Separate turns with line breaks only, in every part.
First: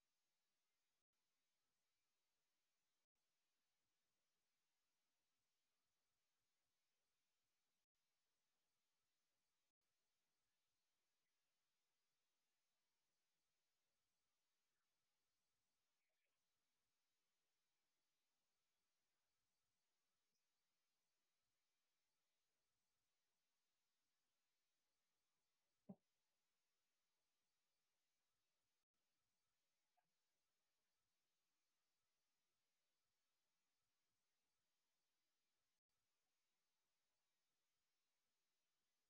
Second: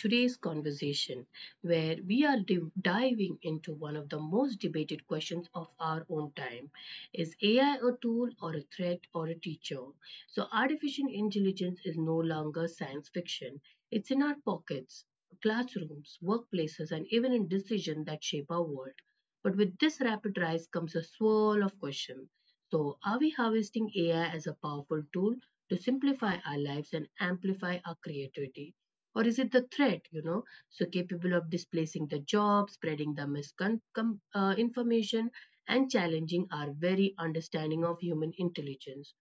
today's conversation, where we are diving into one of the most debated questions of our own time. Is AI a tool or a threat or a teacher? So, artificial intelligence is no longer science fiction, it's in our pockets, classrooms, workplaces, and even in decisions that shape our world. But with this rapid rise comes a swirl of questions. So, are we harvesting AI as a powerful tool to simplify our lives and amplify our creativity? Or is it the threat, so capable of displacing the job, spreading the misinformation, and challenging our very understanding of human intelligence?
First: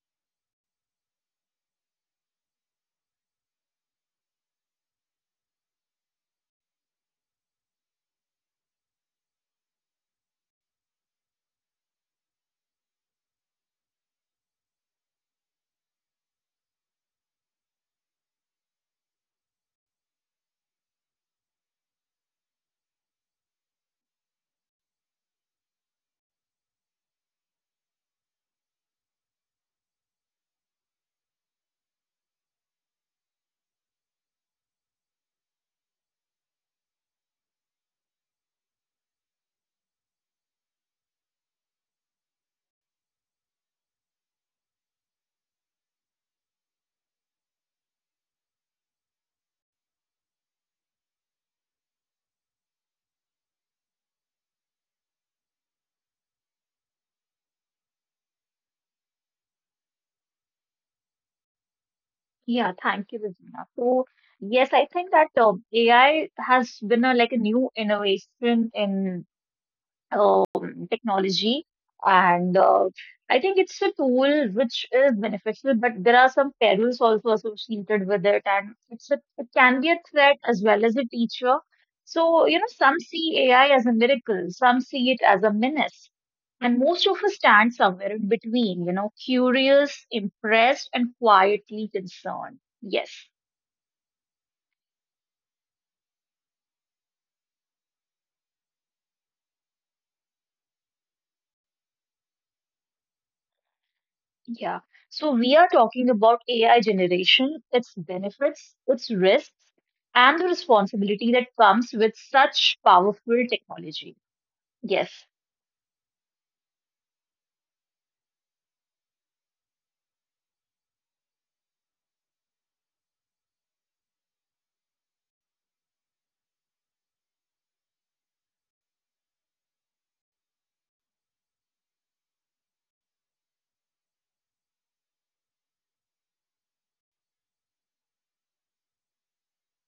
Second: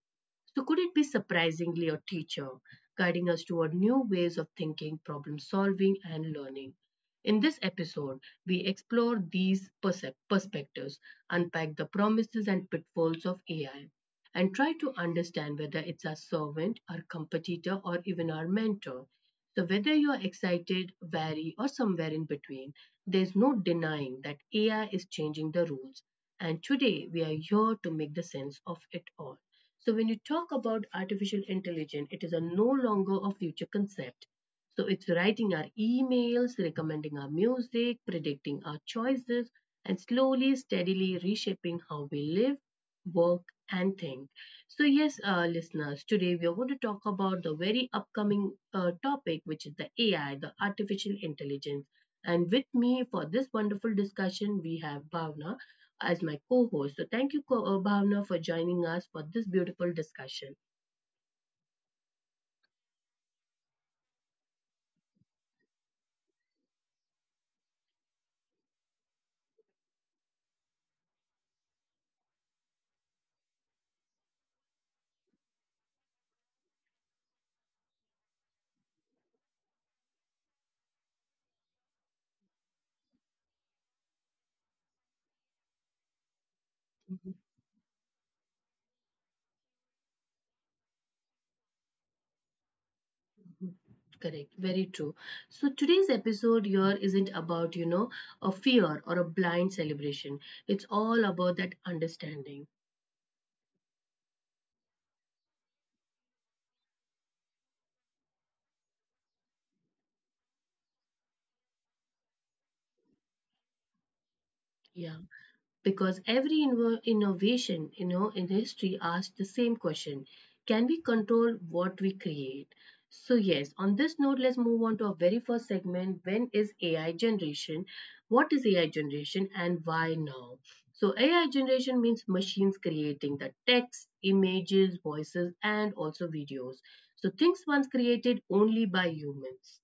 So, could it be surprisingly a teacher guiding us toward new ways of thinking, problem solving, and learning? In this episode, we explore these perspectives, unpack the promises and pitfalls of AI, and try to understand whether it's our servant, our competitor, or even our mentor. So, whether you're excited, wary, or somewhere in between, there's no denying that AI is changing the rules. And today, we are here to make the sense of it all. So when you talk about artificial intelligence, it is a no longer a future concept. So it's writing our emails, recommending our music, predicting our choices, and slowly, steadily reshaping how we live, work, and think. So yes, listeners, today we are going to talk about the very upcoming topic, which is the AI, the artificial intelligence. And with me for this wonderful discussion, we have Bhavna as my co host. So, thank you, Bhavna, for joining us for this beautiful discussion.
Yeah, thank you, Regina. So, yes, I think that AI has been like a new innovation in um, technology. And I think it's a tool which is beneficial, but there are some perils also associated with it. And it can be a threat as well as a teacher. So, you know, some see AI as a miracle, some see it as a menace. And most of
Mhm.
us stand somewhere in between, you know, curious, impressed, and quietly concerned. Yes.
Correct, very true. So today's episode here isn't about, a fear or a blind celebration. It's all about that understanding.
Yeah. So we are talking about AI generation, its benefits, its risks, and the responsibility that comes with such powerful technology.
Yeah.
Yes.
Because every innovation, in history asks the same question: can we control what we create? So yes, on this note, let's move on to our very first segment. When is AI generation? What is AI generation, and why now? So AI generation means machines creating the text, images, voices, and also videos. So things once created only by humans.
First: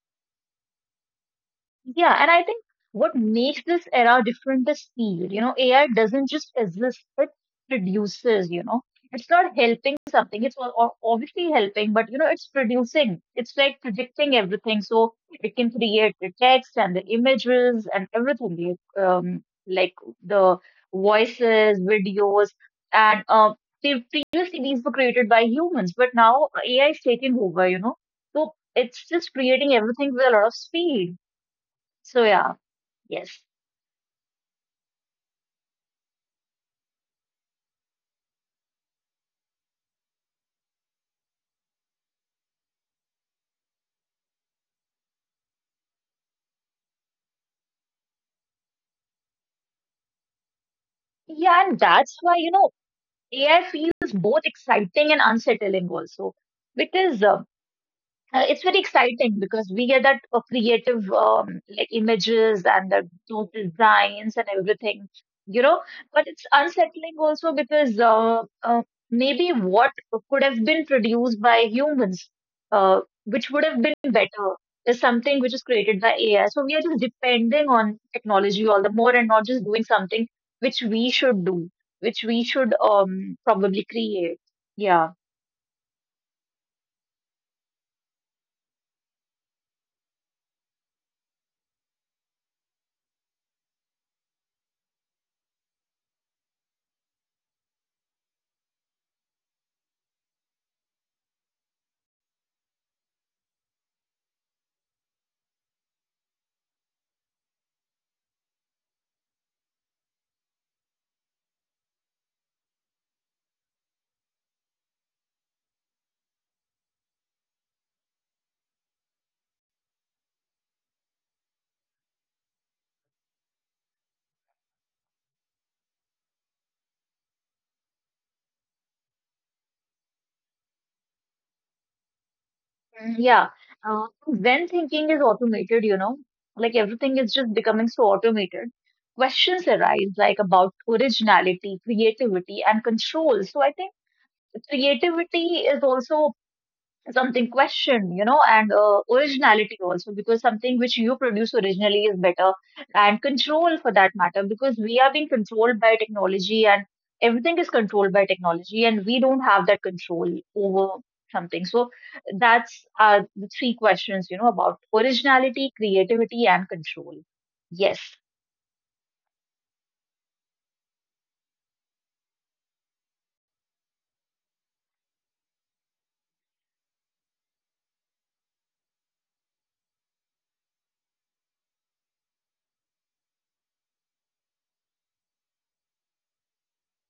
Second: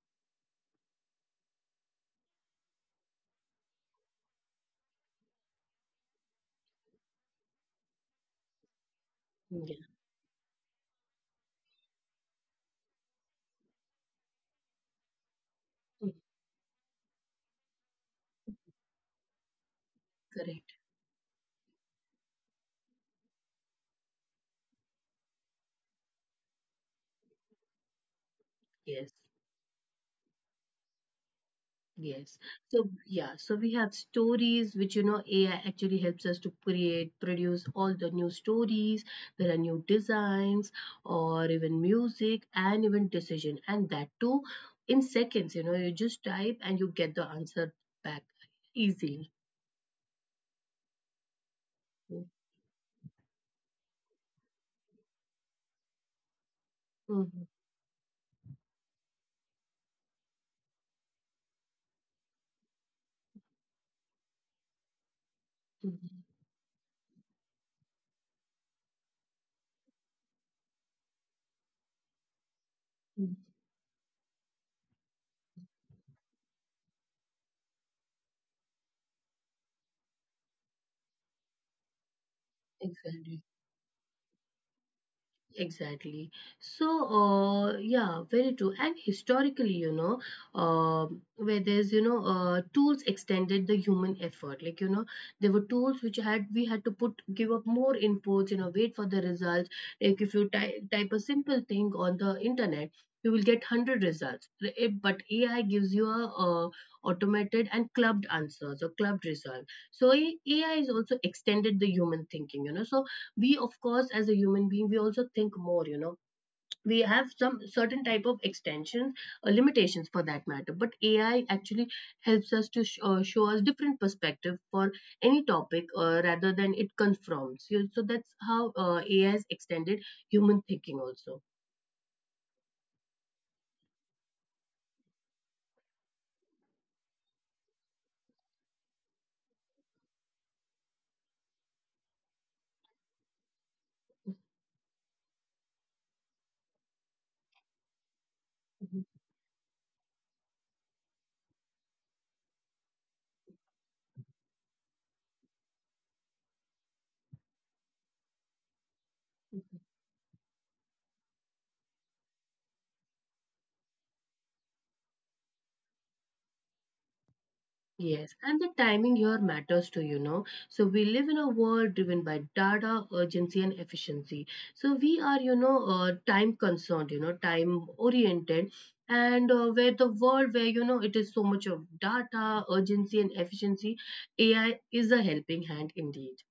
Yeah, and I think what makes this era different is speed. You know, AI doesn't just exist, it produces, you know. It's not
Yeah.
helping something, it's obviously helping, but you know, it's producing. It's like predicting everything. So it can create the text and the images and everything, like, like the
Correct.
voices, videos, and previously these were created by humans, but now AI is taking over, you know. So it's
Yes.
just creating everything with a lot of speed. So yeah,
Yes. So,
yes.
yeah, so we have stories which, AI actually helps us to create, produce all the new stories. There are new designs or even music and even decision. And that too in seconds, you just type and you get the answer back easily.
Yeah, and that's why,
Mhm.
you know, AI feels both exciting and unsettling also. Because
Mhm.
it's very exciting because we get that creative like images and the total designs and everything, you know, but it's unsettling also because maybe what could have been produced by humans, uh, which
Mhm.
would have been better, is something which is created by AI. So we are just depending on technology all the more and not just doing something which we should do, which we should
Exactly.
probably create. Yeah.
Exactly. So, yeah, very true. And historically, uh, where there's, tools extended the human effort. Like, there were tools which had we had to put give up more inputs, wait for the results. Like if you ty type a simple thing on the internet, you will get 100 results. But AI gives you a automated and clubbed answers or clubbed result. So AI is also extended the human thinking. You know, so we of course as a human being we also think more, we have some certain type of extensions, limitations for that matter, but AI actually helps us to show us different perspective for any topic, rather than it confirms, so that's how, AI has extended human thinking also.
Mm. Yeah. When thinking is automated, you know, like everything is just becoming so automated, questions arise like about originality, creativity, and control. So I think creativity is also something questioned, you know, and
Mhm.
originality also, because something which you produce originally is better, and control for that matter, because we are being controlled by technology, and everything is controlled by technology, and we don't have that control over something. So, that's the three questions, you know, about originality, creativity, and control. Yes.
Yes, and the timing here matters too. So we live in a world driven by data, urgency, and efficiency. So we are, time concerned, time oriented, and where the world where it is so much of data, urgency, and efficiency, AI is a helping hand indeed.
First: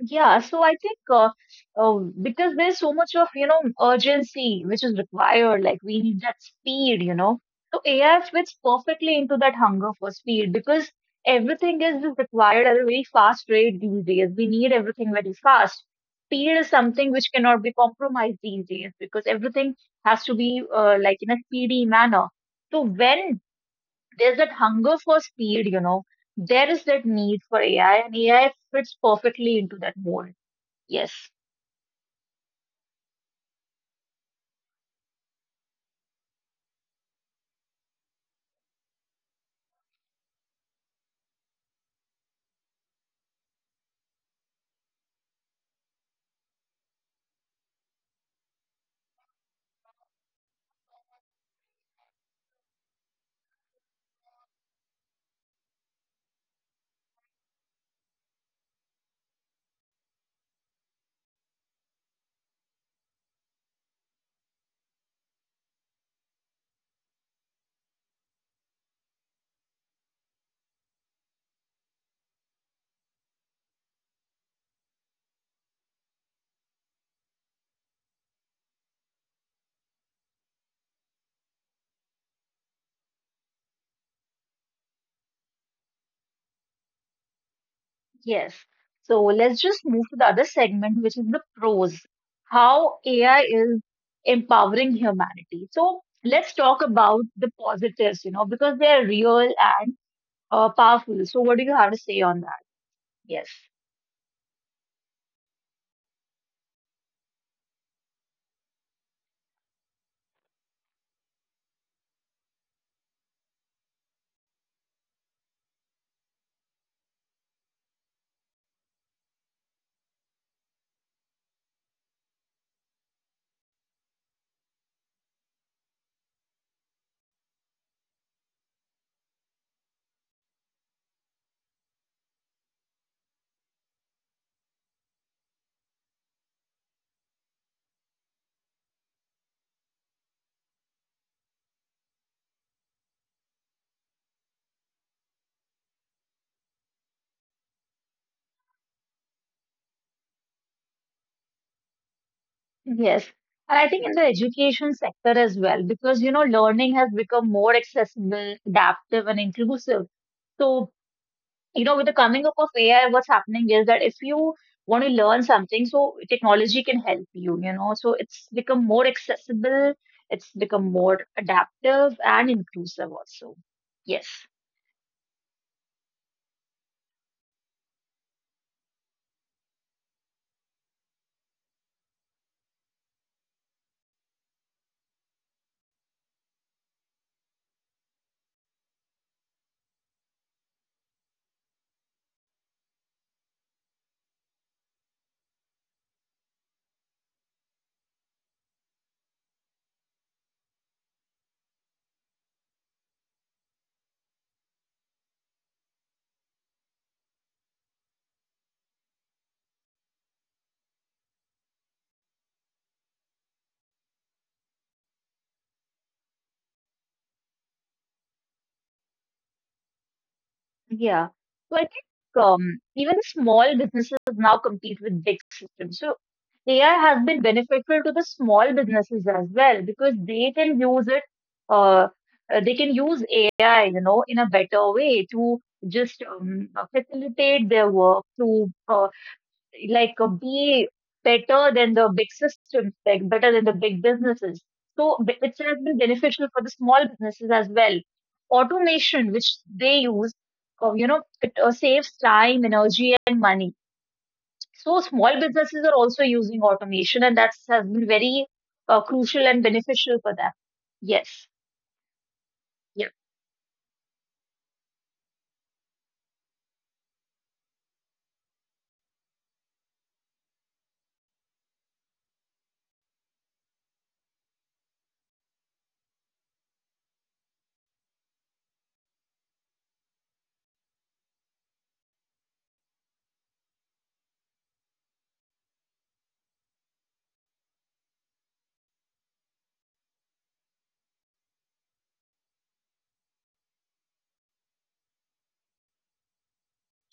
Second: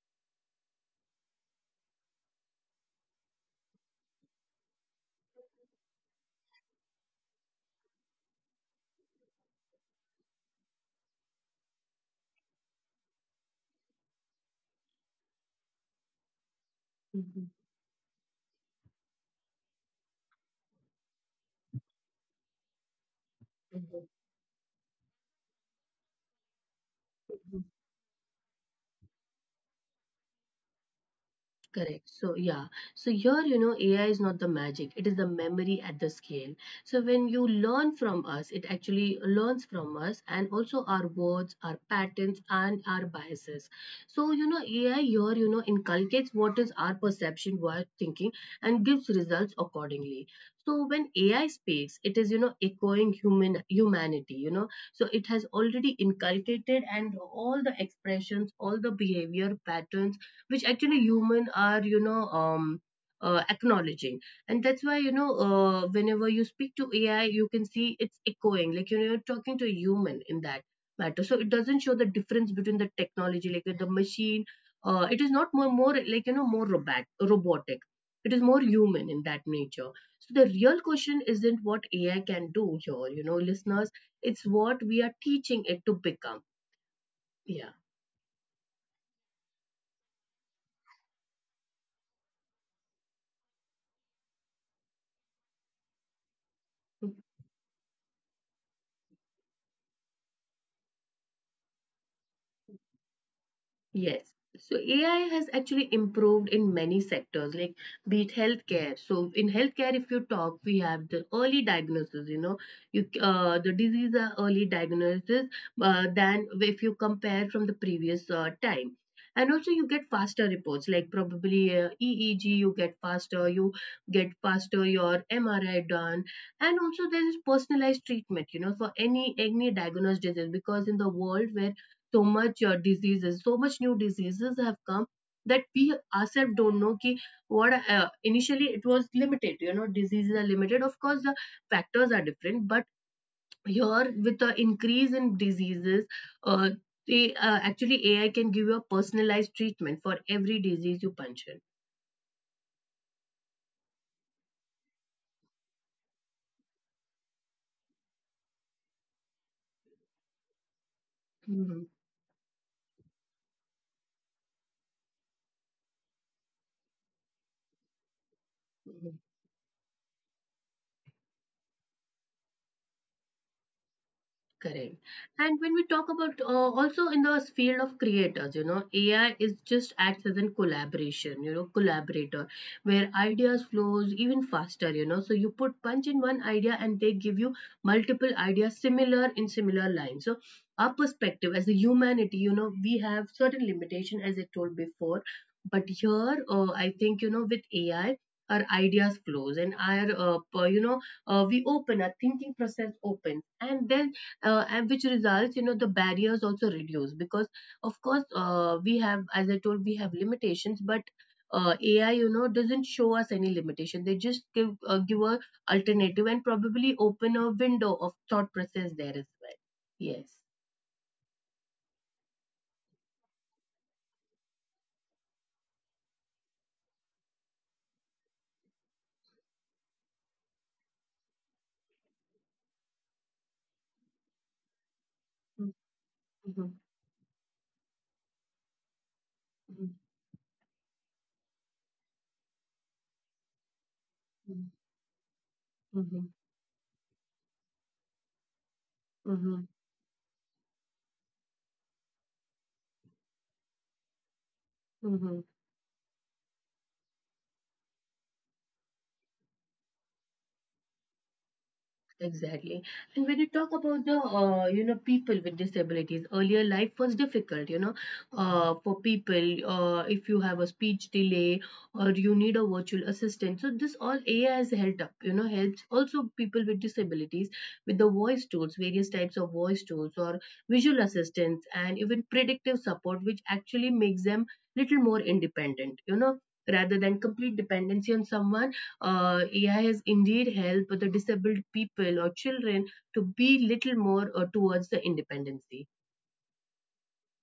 Yeah, so I think uh, because there's so much of, you know, urgency which is required, like we need that speed, you know. So AI fits perfectly into that hunger for speed because everything is just required at a very fast rate these days. We need everything very fast. Speed is something which
Mhm.
cannot be compromised these days because everything has to be like in a speedy manner. So when
Mhm.
there's that hunger for speed, you know, there is that need for AI, and AI fits perfectly into that mold. Yes,
Correct. So, yeah. So, here, AI is not the magic, it is the memory at the scale. So, when you learn from us, it actually learns from us and also our words, our patterns, and our biases. So, AI here, inculcates what is our perception, what thinking, and gives results accordingly. So, when AI speaks, it is, echoing human humanity. So, it has already inculcated and all the expressions, all the behavior patterns which actually human are acknowledging. And that's why whenever you speak to AI, you can see it's echoing like you're talking to a human in that matter. So it doesn't show the difference between the technology, like the machine, it is not more more like more robotic. It is more human in that nature. So the real question isn't what AI can do here, listeners. It's what we are teaching it to become. Yeah.
yes. So let's just move to the other segment, which is the pros, how AI is empowering humanity. So let's talk about the positives, you know, because they're real and powerful. So what do you have to say on that? Yes,
Yes. So AI has actually improved in many sectors, like be it healthcare. So in healthcare, if you talk, we have the early diagnosis. You know, you the disease are early diagnosis, than if you compare from the previous time. And also, you get faster reports, like probably EEG. You get faster. You get faster your MRI done, and also there is personalized treatment. You know, for any diagnosed disease, because in the world where so much diseases, so much new diseases have come that we ourselves don't know ki what. Initially it was limited, diseases are limited, of course the factors are different, but here with the increase in diseases, uh, actually AI can give you a personalized treatment for every disease you punch in.
yes. And I think in the education sector as well, because, you know, learning has become more accessible, adaptive, and inclusive. So you know, with the coming up of AI, what's happening is that if you want to learn something, so technology can help you, you know, so it's
Mhm.
become more accessible, it's become more adaptive and inclusive also. Yes.
Correct. And when we talk about, also in the field of creators, AI is just acts as a collaboration, collaborator where ideas flows even faster. So you put punch in one idea and they give you multiple ideas similar in similar lines. So our perspective as a humanity, we have certain limitation as I told before, but here I think with AI our ideas flows and our per- you know we open our thinking process open. And then, and which results, the barriers also reduce, because of course, we have as I told we have limitations, but AI doesn't show us any limitation. They just give a alternative and probably open a window of thought process there as well. Yes.
Yeah. So I think even small businesses now compete with big systems. So AI has been beneficial to the small businesses as well because they can use it, uh, they can use AI, you know, in a better way to just
Mhm,
facilitate their work, to
mhm,
be better than the big systems, like better than the big
mhm,
businesses. So it has been
mhm,
beneficial for the small businesses as well. Automation,
mhm,
which they use, you know, it saves time, energy, and money.
mhm,
So
mhm.
small businesses are also using automation, and that has been very crucial and beneficial for them. Yes.
Exactly. And
Yeah.
when you talk about the, people with disabilities, earlier life was difficult, for people, if you have a speech delay or you need a virtual assistant. So this all AI has helped up, helps also people with disabilities with the voice tools, various types of voice tools or visual assistance and even predictive support, which actually makes them little more independent, rather than complete dependency on someone. AI has indeed helped the disabled people or children to be little more, towards the independency.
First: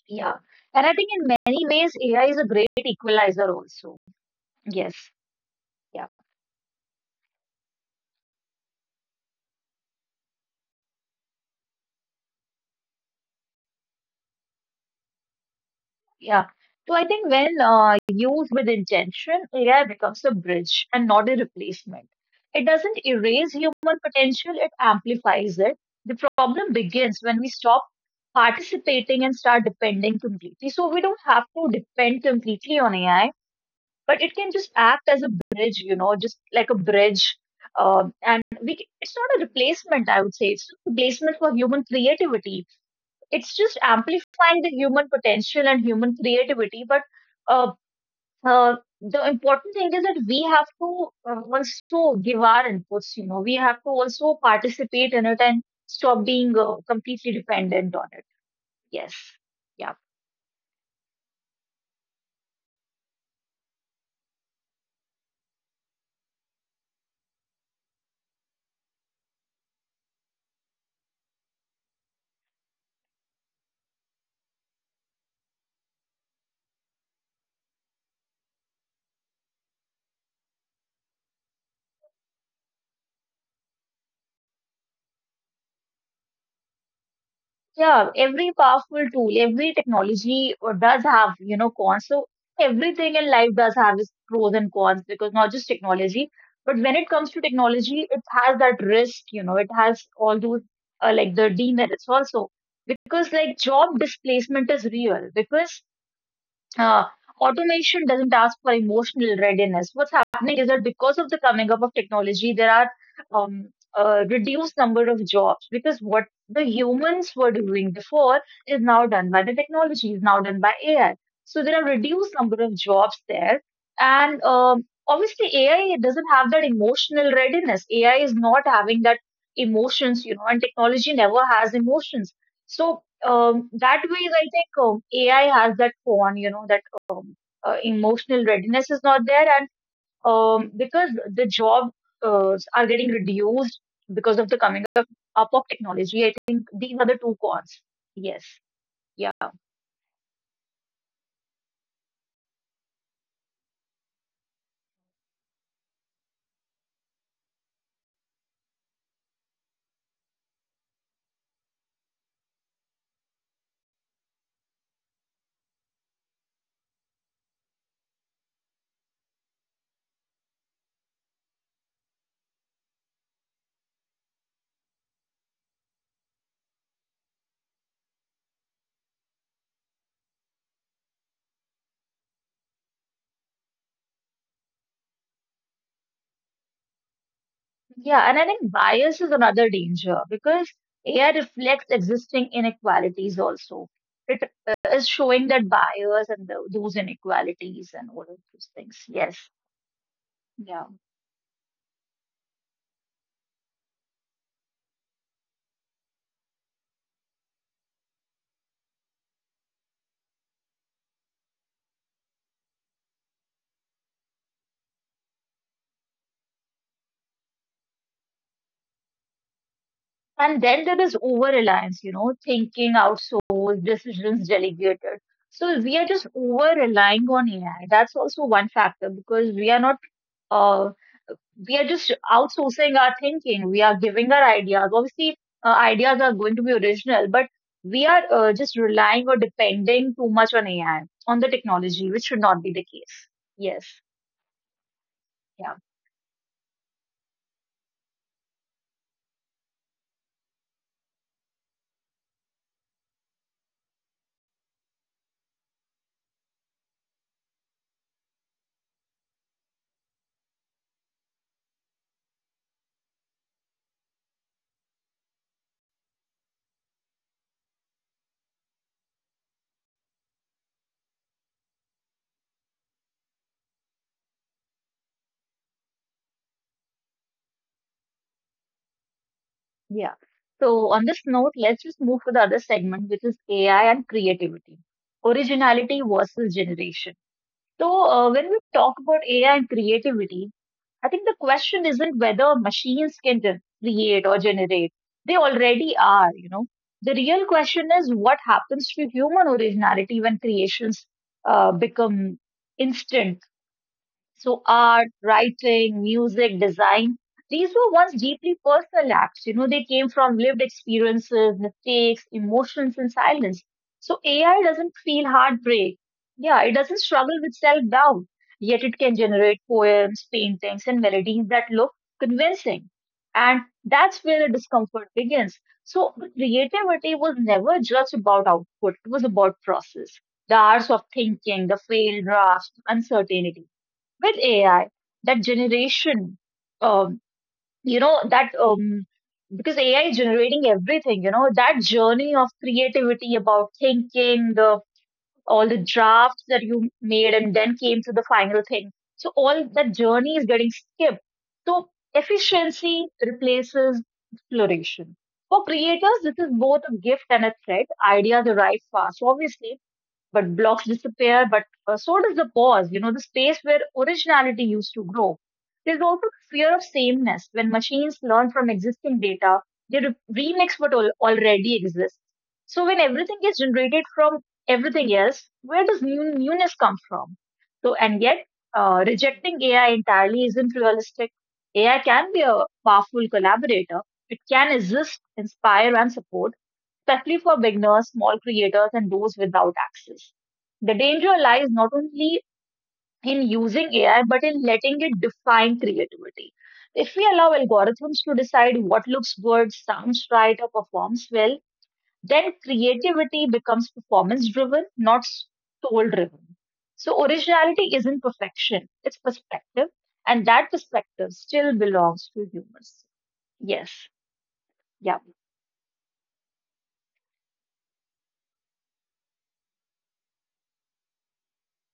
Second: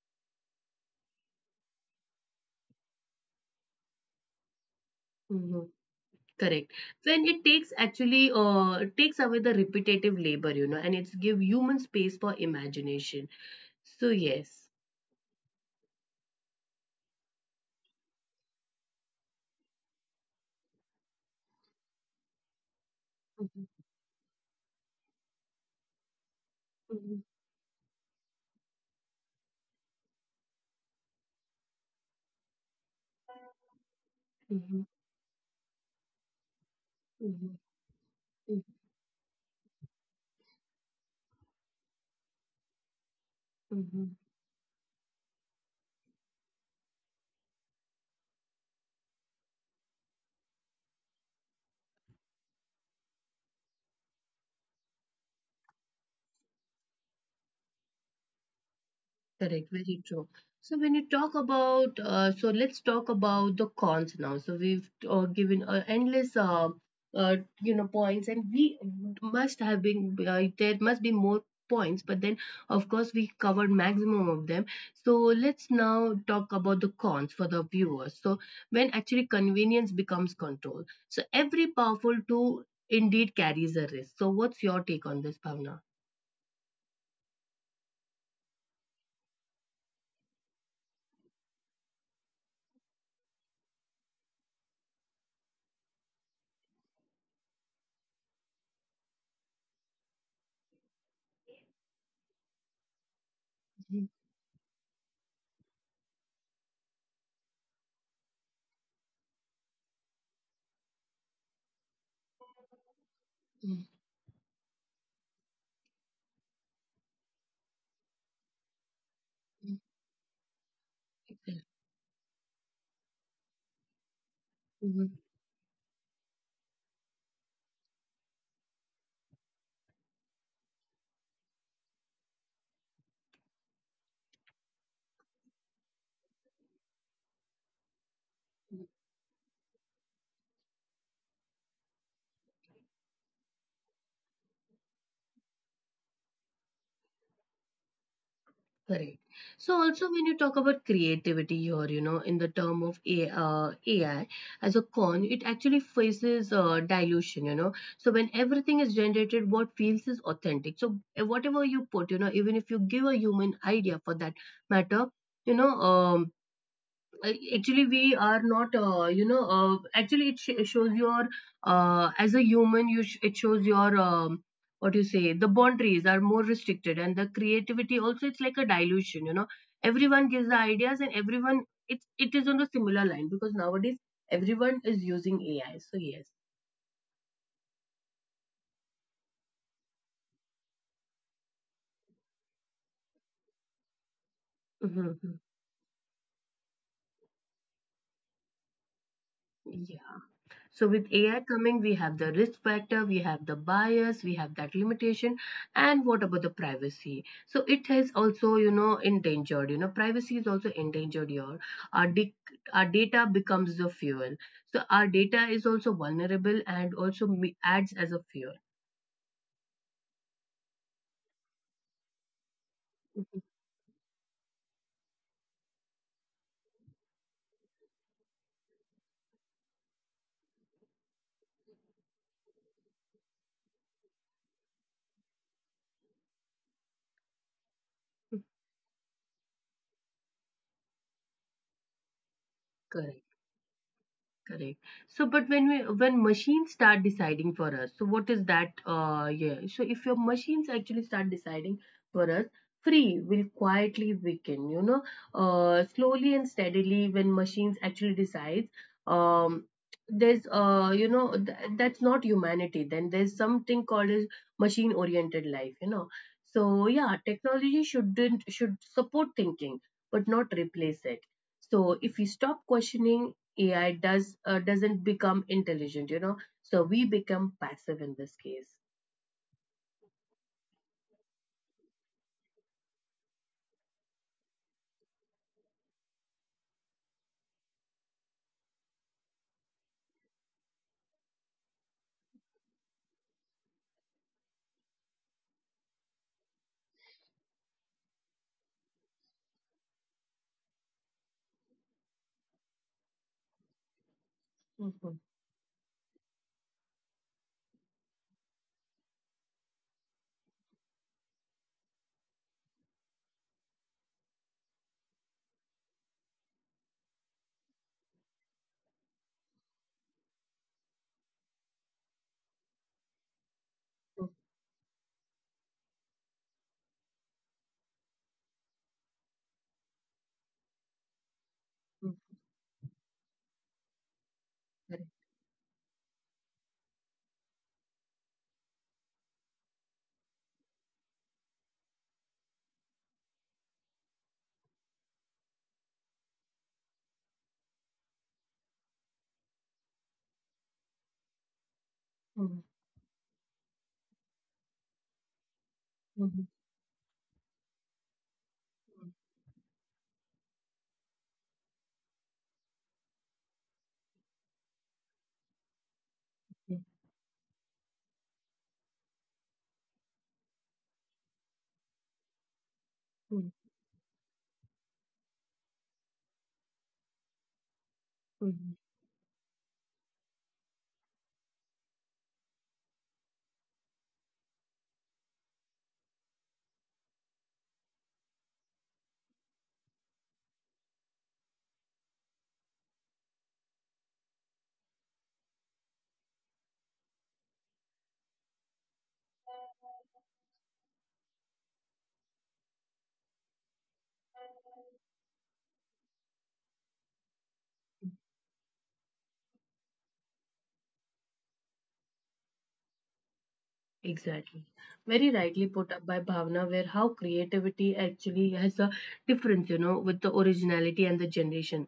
Yeah. And I think in many ways, AI is a great equalizer also. Yes.
Mhm.
Yeah.
Correct. When it takes actually, it takes away the repetitive labor, and it's give human space for imagination. So yes.
Yeah. So I think when used with intention, AI becomes a bridge and not a replacement. It doesn't erase
Mhm.
human potential, it amplifies it. The problem begins
Mhm.
when we stop participating and start depending completely. So we don't have to depend completely on AI, but it can just
Mhm.
act as a bridge, you know, just like a bridge.
Mhm.
Um, and
Mhm.
we, c- it's not a replacement, I would say. It's a replacement for human creativity, it's just
Mhm.
amplifying the human potential and human creativity. But uh, the important thing is that we have to also give our inputs, you know, we have to also participate in it and stop being completely dependent on it. Yes.
Correct,
Yeah.
very true. So when you talk about, so let's talk about the cons now. So we've, given endless, points, and we must have been there must be more points, but then of course we covered maximum of them. So let's now talk about the cons for the viewers. So when actually convenience becomes control, so every powerful tool indeed carries a risk. So what's your take on this, Bhavna?
Yeah, every powerful tool, every technology does have, you know, cons. So everything in life does have its pros and cons because not just technology, but when it comes to technology, it has that risk, you know, it has all those like the demerits also, because like job
Mhm,
displacement is real because uh, automation doesn't ask for emotional readiness. What's happening is that because of the coming up of technology, there are um,
mhm,
a reduced number of jobs because what the humans were doing before is now done by the
mhm.
technology, is now done by AI. So there are reduced number of jobs there, and
Mhm.
obviously AI doesn't have that emotional readiness. AI is not having that emotions, you know, and technology never has emotions. So that way, I think AI has that con, you know, that um, emotional readiness is not there, and because the jobs are getting reduced because of up of technology, I think these are the two cons. Yes, yeah,
Correct. So also when you talk about creativity here, in the term of AI as a con, it actually faces dilution, So when everything is generated, what feels is authentic. So whatever you put, even if you give a human idea for that matter, you know, um, actually we are not, actually it shows your as a human you it shows your what you say the boundaries are more restricted and the creativity also it's like a dilution. Everyone gives the ideas and everyone it is on a similar line because nowadays everyone is using ai so yes.
yeah, and I think bias is another danger because AI reflects existing inequalities also. It is
Mhm.
showing that bias and those inequalities and all of those things. Yes,
Yeah. So
yeah.
with AI coming, we have the risk factor, we have the bias, we have that limitation, and what about the privacy? So it has also, endangered. Privacy is also endangered here. Our dic- our data becomes the fuel. So our data is also vulnerable and also adds as a fuel.
And then there is over reliance, you know, thinking
Mhm.
outsourced, decisions delegated. So we are just over relying on AI. That's also one factor because we are not, uh, we are just outsourcing our thinking. We are giving our ideas. Obviously, ideas are going to be original, but we are just relying or depending too much on AI, on the technology, which should not be the
Correct.
case. Yes.
Correct. So, but
Yeah.
when machines start deciding for us, so what is that? Yeah. So if your machines actually start deciding for us, free will quietly weaken. Slowly and steadily when machines actually decides, um, there's that's not humanity. Then there's something called as machine oriented life. So, yeah, technology shouldn't should support thinking, but not replace it. So if we stop questioning, AI doesn't become intelligent. So we become passive in this case.
Yeah. So on this note, let's just move to the other segment, which is AI and creativity, originality versus generation. So when we talk about AI and creativity, I think the question isn't whether machines can create or generate. They already are, you know. The real question is what happens to human originality when creations become instant. So
Mhm,
art, writing, music, design, these were once deeply personal acts. You know, they came from lived experiences, mistakes, emotions, and silence. So AI doesn't feel heartbreak. Yeah, it doesn't struggle with self-doubt, yet it can generate poems, paintings, and melodies that look convincing. And
mhm,
that's where the discomfort begins. So the creativity was never just about output, it was about process, the hours of thinking, the
mhm,
failed drafts, uncertainty. With AI,
correct.
that generation, um, you know, that because AI is generating everything, you know, that journey of creativity about thinking, the all the drafts that you made and then came to the final thing. So all that journey is getting skipped. So
Mhm,
efficiency replaces exploration. For creators, this
mhm,
is both a gift and a threat. Ideas arrive fast, obviously, but blocks disappear, but so does the pause, you know, the space where originality used to grow. There's also the fear
mhm,
of sameness. When machines learn from existing data, they remix what already exists. So when everything
mhm,
is generated from everything else, where does newness come from? So, and yet,
mhm, mhm.
rejecting AI entirely isn't realistic. AI can be a powerful collaborator. It can assist, inspire, and support, especially for beginners, small creators, and those without access. The danger lies not only in using AI, but in letting it define creativity. If we allow algorithms to decide what looks good, sounds right, or performs well, then creativity becomes performance driven, not soul driven. So, originality isn't perfection, it's perspective, and that perspective still belongs to humans. Yes,
Exactly.
yeah,
Very rightly put up by Bhavna, where how creativity actually has a difference with the originality and the generation.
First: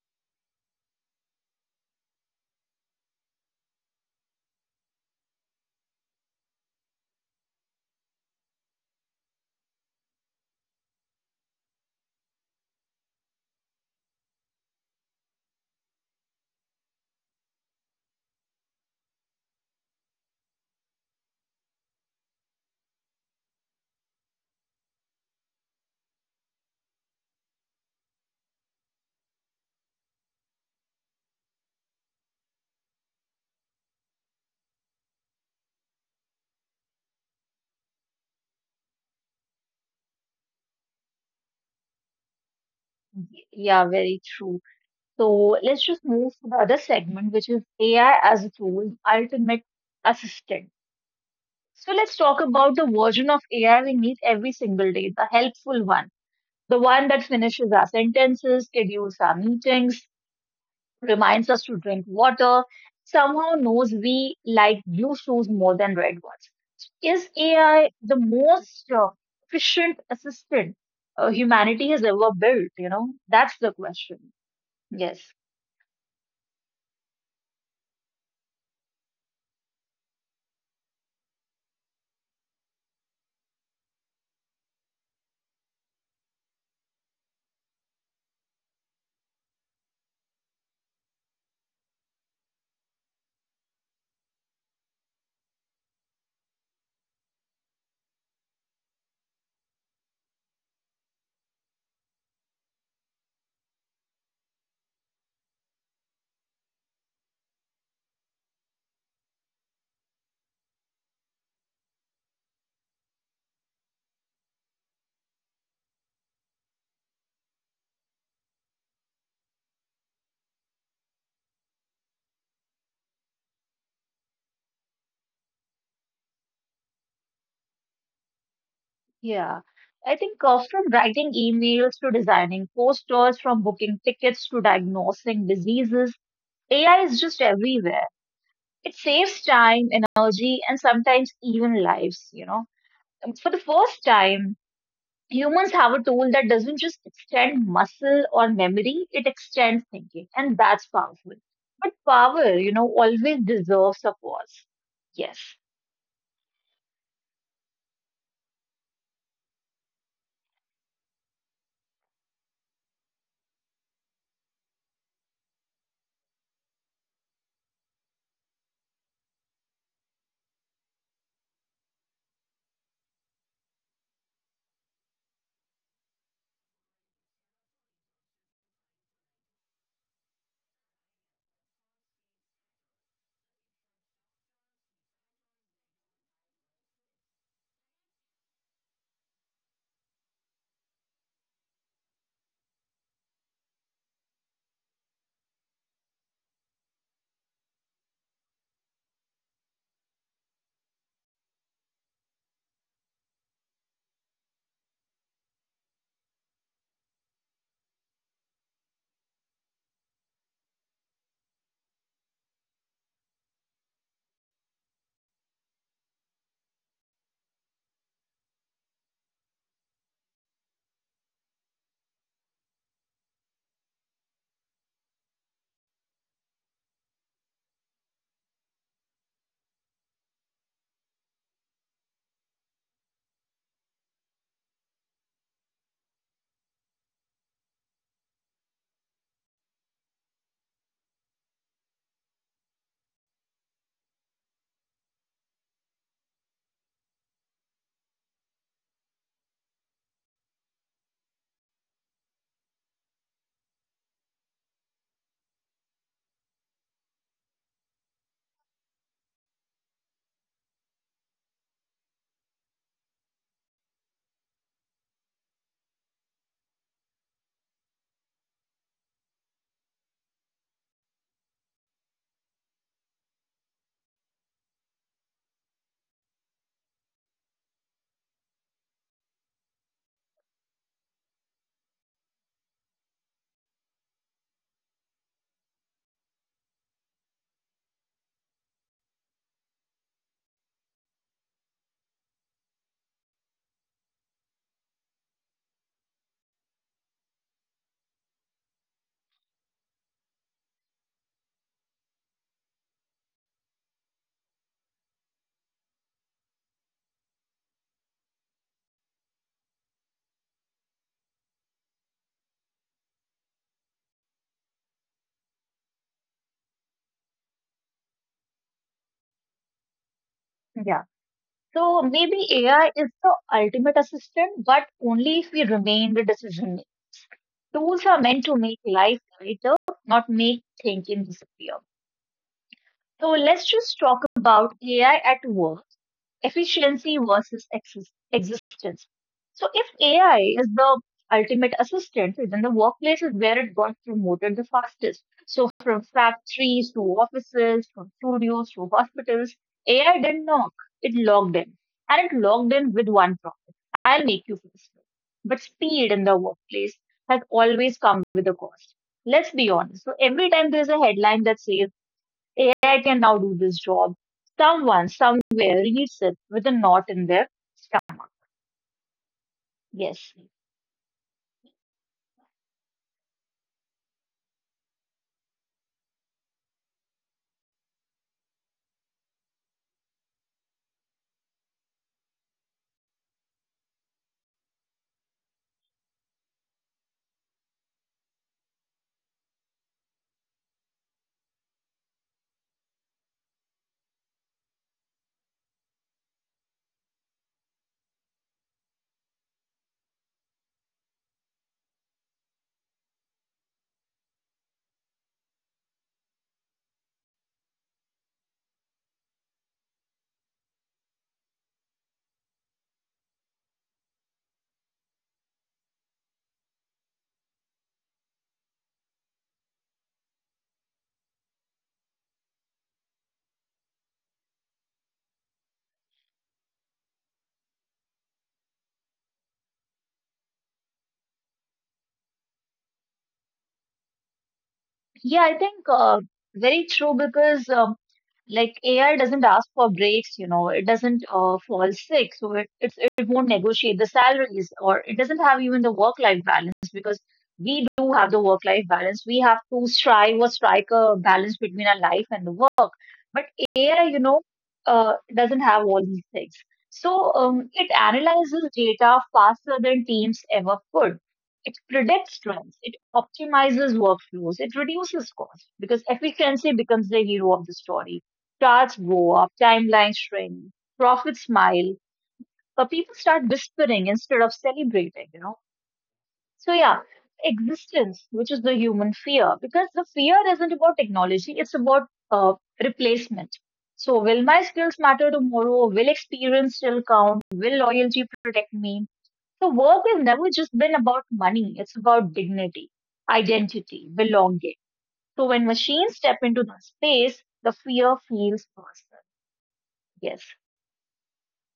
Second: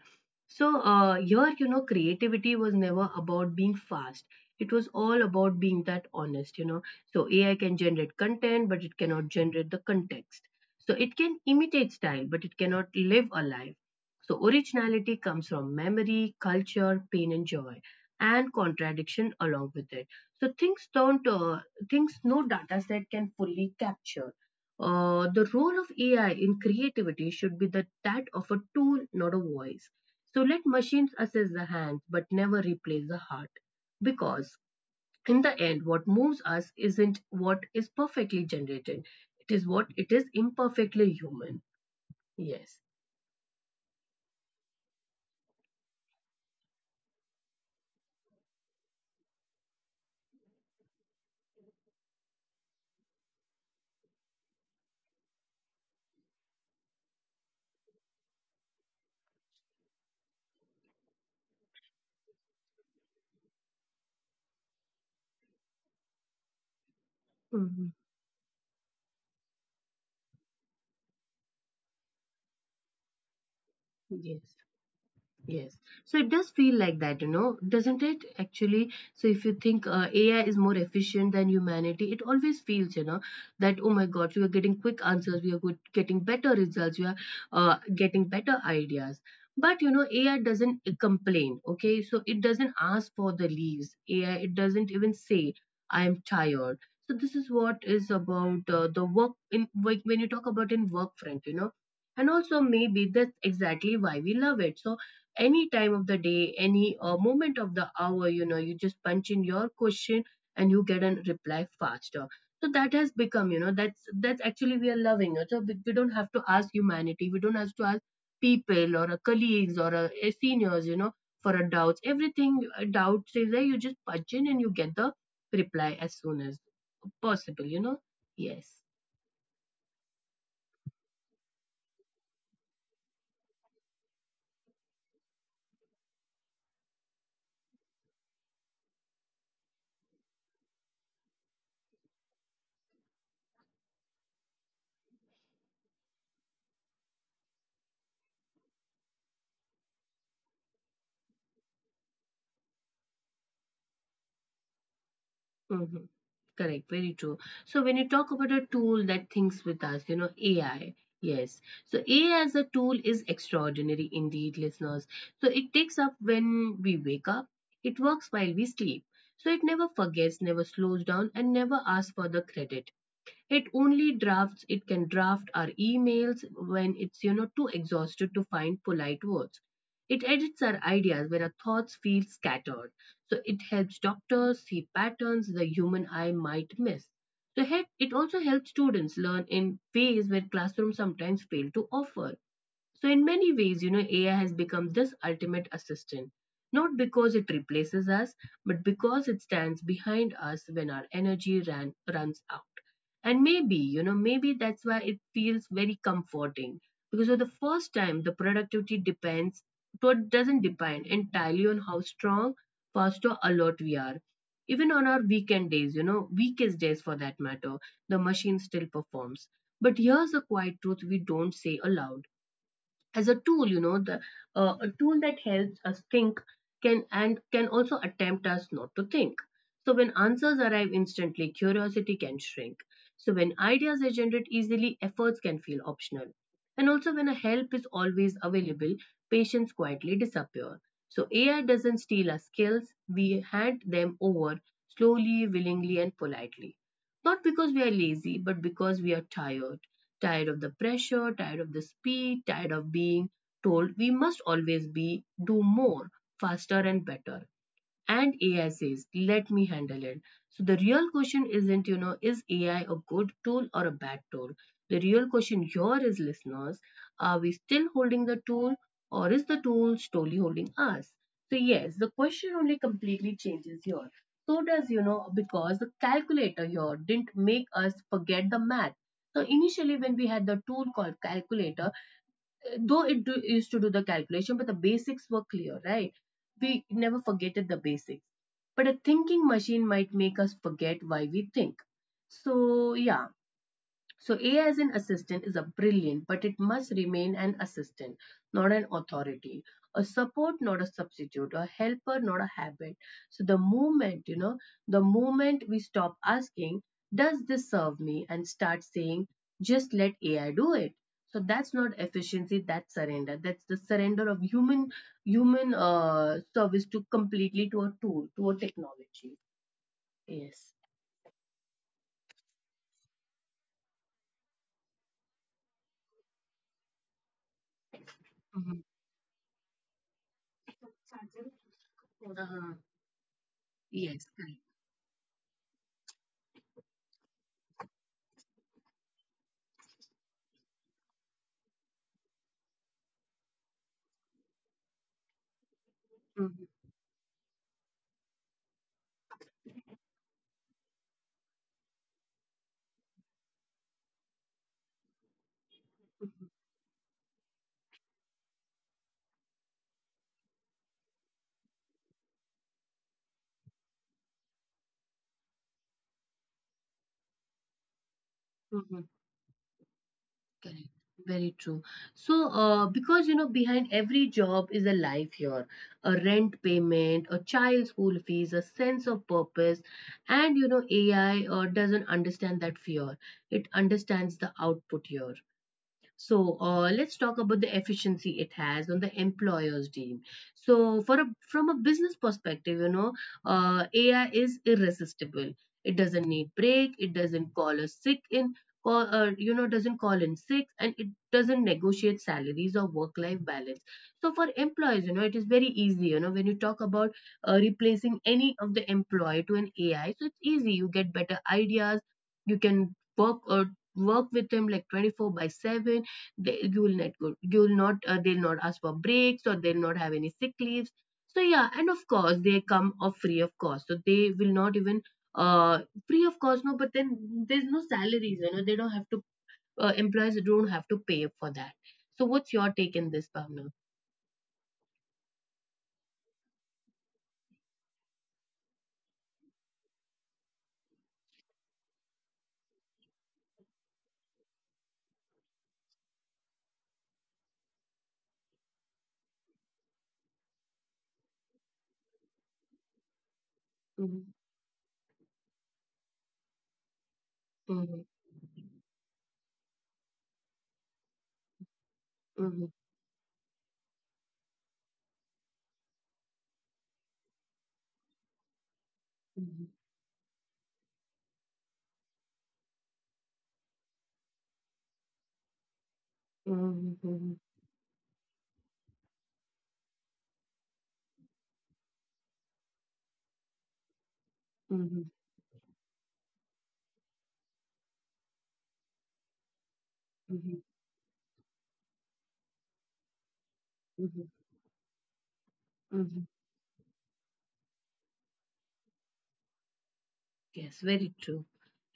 So, here, creativity was never about being fast. It was all about being that honest. So, AI can generate content, but it cannot generate the context. So, it can imitate style, but it cannot live a life. So, originality comes from memory, culture, pain, and joy, and contradiction along with it. So things don't things no dataset can fully capture. The role of AI in creativity should be that of a tool, not a voice. So let machines assess the hands, but never replace the heart. Because in the end, what moves us isn't what is perfectly generated, it is what it is imperfectly human. Yes.
yeah, very true. So let's just move to the other segment, which is AI as a tool, ultimate assistant. So let's talk about the version of AI we meet every single day, the helpful one, the one that finishes our sentences, schedules our meetings, reminds us to drink water, somehow knows we like blue shoes more than red ones. So, is
Mhm.
AI the most efficient assistant humanity has ever built? You know, that's the question.
Yes.
Yes.
Yes. So it does feel like that, doesn't it? Actually, so if you think AI is more efficient than humanity, it always feels that oh my God, we are getting quick answers, we are getting better results, we are getting better ideas. But AI doesn't complain. Okay, so it doesn't ask for the leaves. AI, it doesn't even say, "I am tired." So this is what is about the work in when you talk about in work front, and also maybe that's exactly why we love it. So any time of the day, any moment of the hour, you just punch in your question and you get a reply faster. So that has become. That's actually we are loving it. So we don't have to ask humanity. We don't have to ask people or a colleagues or a seniors, for a doubts. Everything doubts is there. You just punch in and you get the reply as soon as possible. Yes.
Yeah, I think from writing emails to designing posters, from booking tickets to diagnosing diseases, AI is just everywhere. It saves time, energy, and sometimes even lives. For the first time, humans have a tool that doesn't just extend muscle or memory, it extends thinking, and that's powerful. But power, you know, always deserves a pause. Yes.
Mm-hmm. Correct, very true. So when you talk about a tool that thinks with us, AI. Yes. So AI as a tool is extraordinary indeed, listeners. So it takes up when we wake up, it works while we sleep. So it never forgets, never slows down, and never asks for the credit. It can draft our emails when it's too exhausted to find polite words. It edits our ideas when our thoughts feel scattered. So it helps doctors see patterns the human eye might miss. So it also helps students learn in ways where classrooms sometimes fail to offer. So, in many ways, AI has become this ultimate assistant, not because it replaces us, but because it stands behind us when our energy runs out. And maybe that's why it feels very comforting because for the first time, the productivity depends, but doesn't depend entirely on how strong, fast, or alert we are. Even on our weekend days, you know, weakest days for that matter, the machine still performs. But here's a quiet truth we don't say aloud: as a tool you know the a tool that helps us think can also attempt us not to think. So when answers arrive instantly, curiosity can shrink. So when ideas are generated easily, efforts can feel optional. And also when a help is always available, patients quietly disappear. So AI doesn't steal our skills, we hand them over slowly, willingly, and politely, not because we are lazy but because we are tired. Tired of the pressure, tired of the speed, tired of being told we must always be, do more, faster, and better. And AI says, let me handle it. So the real question isn't, is AI a good tool or a bad tool? The real question here is, listeners, are we still holding the tool or is the tool slowly holding us? So, yes, the question only completely changes here. So because the calculator here didn't make us forget the math. So initially, when we had the tool called calculator, though it used to do the calculation, but the basics were clear, right? We never forget the basics. But a thinking machine might make us forget why we think. So, yeah, so AI as an assistant is a brilliant, but it must remain an assistant, not an authority. A support, not a substitute. A helper, not a habit. So the moment we stop asking, does this serve me? And start saying, just let AI do it. So that's not efficiency, that's surrender. That's the surrender of human human service to completely to a tool, to a technology. Yes.
So maybe AI is the ultimate assistant, but only if we remain the decision makers. Tools are meant to
Mhm.
make life lighter, not make thinking disappear.
Uh,
So let's just
yes,
talk
correct.
about AI at work, efficiency versus existence. So if AI is the ultimate assistant, then the workplace is where it got promoted the fastest. So from
Mm-hmm.
factories to offices, from studios to hospitals, AI didn't knock, it logged in. And it logged in with one promise: I'll make you feel slow. But speed in the workplace has always come with a cost. Let's be honest. So every time there's a headline that says AI can now do this job, someone somewhere reads it with a knot in their,
Mhm,
yes.
correct. Very true. So, because, behind every job is a life here, a rent payment, a child school fees, a sense of purpose, and AI doesn't understand that fear. It understands the output here. So let's talk about the efficiency it has on the employer's team. So from a business perspective, AI is irresistible. It doesn't need break. It doesn't call a sick in. Doesn't call in sick, and it doesn't negotiate salaries or work-life balance. So for employees, it is very easy. When you talk about replacing any of the employee to an AI, so it's easy. You get better ideas. You can work with them like 24/7. They'll not ask for breaks, or they'll not have any sick leaves. So, yeah, and of course they come of free of cost, so they will not even uh free of cost, no, but then there's no salaries. They don't have to employers don't have to pay for that. So what's your take in this, Bhavna?
Yeah, I think very true, because like AI doesn't ask for breaks, you know, it doesn't fall sick, so it won't negotiate the salaries, or it doesn't have even the work-life balance, because we do have the work-life balance. We have to strive or strike a balance between our life and the work. But AI,
Hmm.
you know, doesn't have all these things. So
Hmm.
it analyzes data faster than teams ever could. It
Hmm.
predicts
Hmm.
trends, it optimizes workflows, it reduces costs, because efficiency becomes the hero of the story. Charts go up, timelines shrink, profits smile, but people start whispering instead of celebrating. So yeah,
Hmm.
existence, which is the human fear, because the fear isn't about technology, it's about uh, replacement. So will my
Hmm.
skills matter tomorrow? Will experience still count? Will loyalty protect me? So work has never just been about money. It's about dignity, identity,
Hmm.
belonging. So when
Hmm.
machines step into that space, the fear feels personal. Yes.
Yes, very true.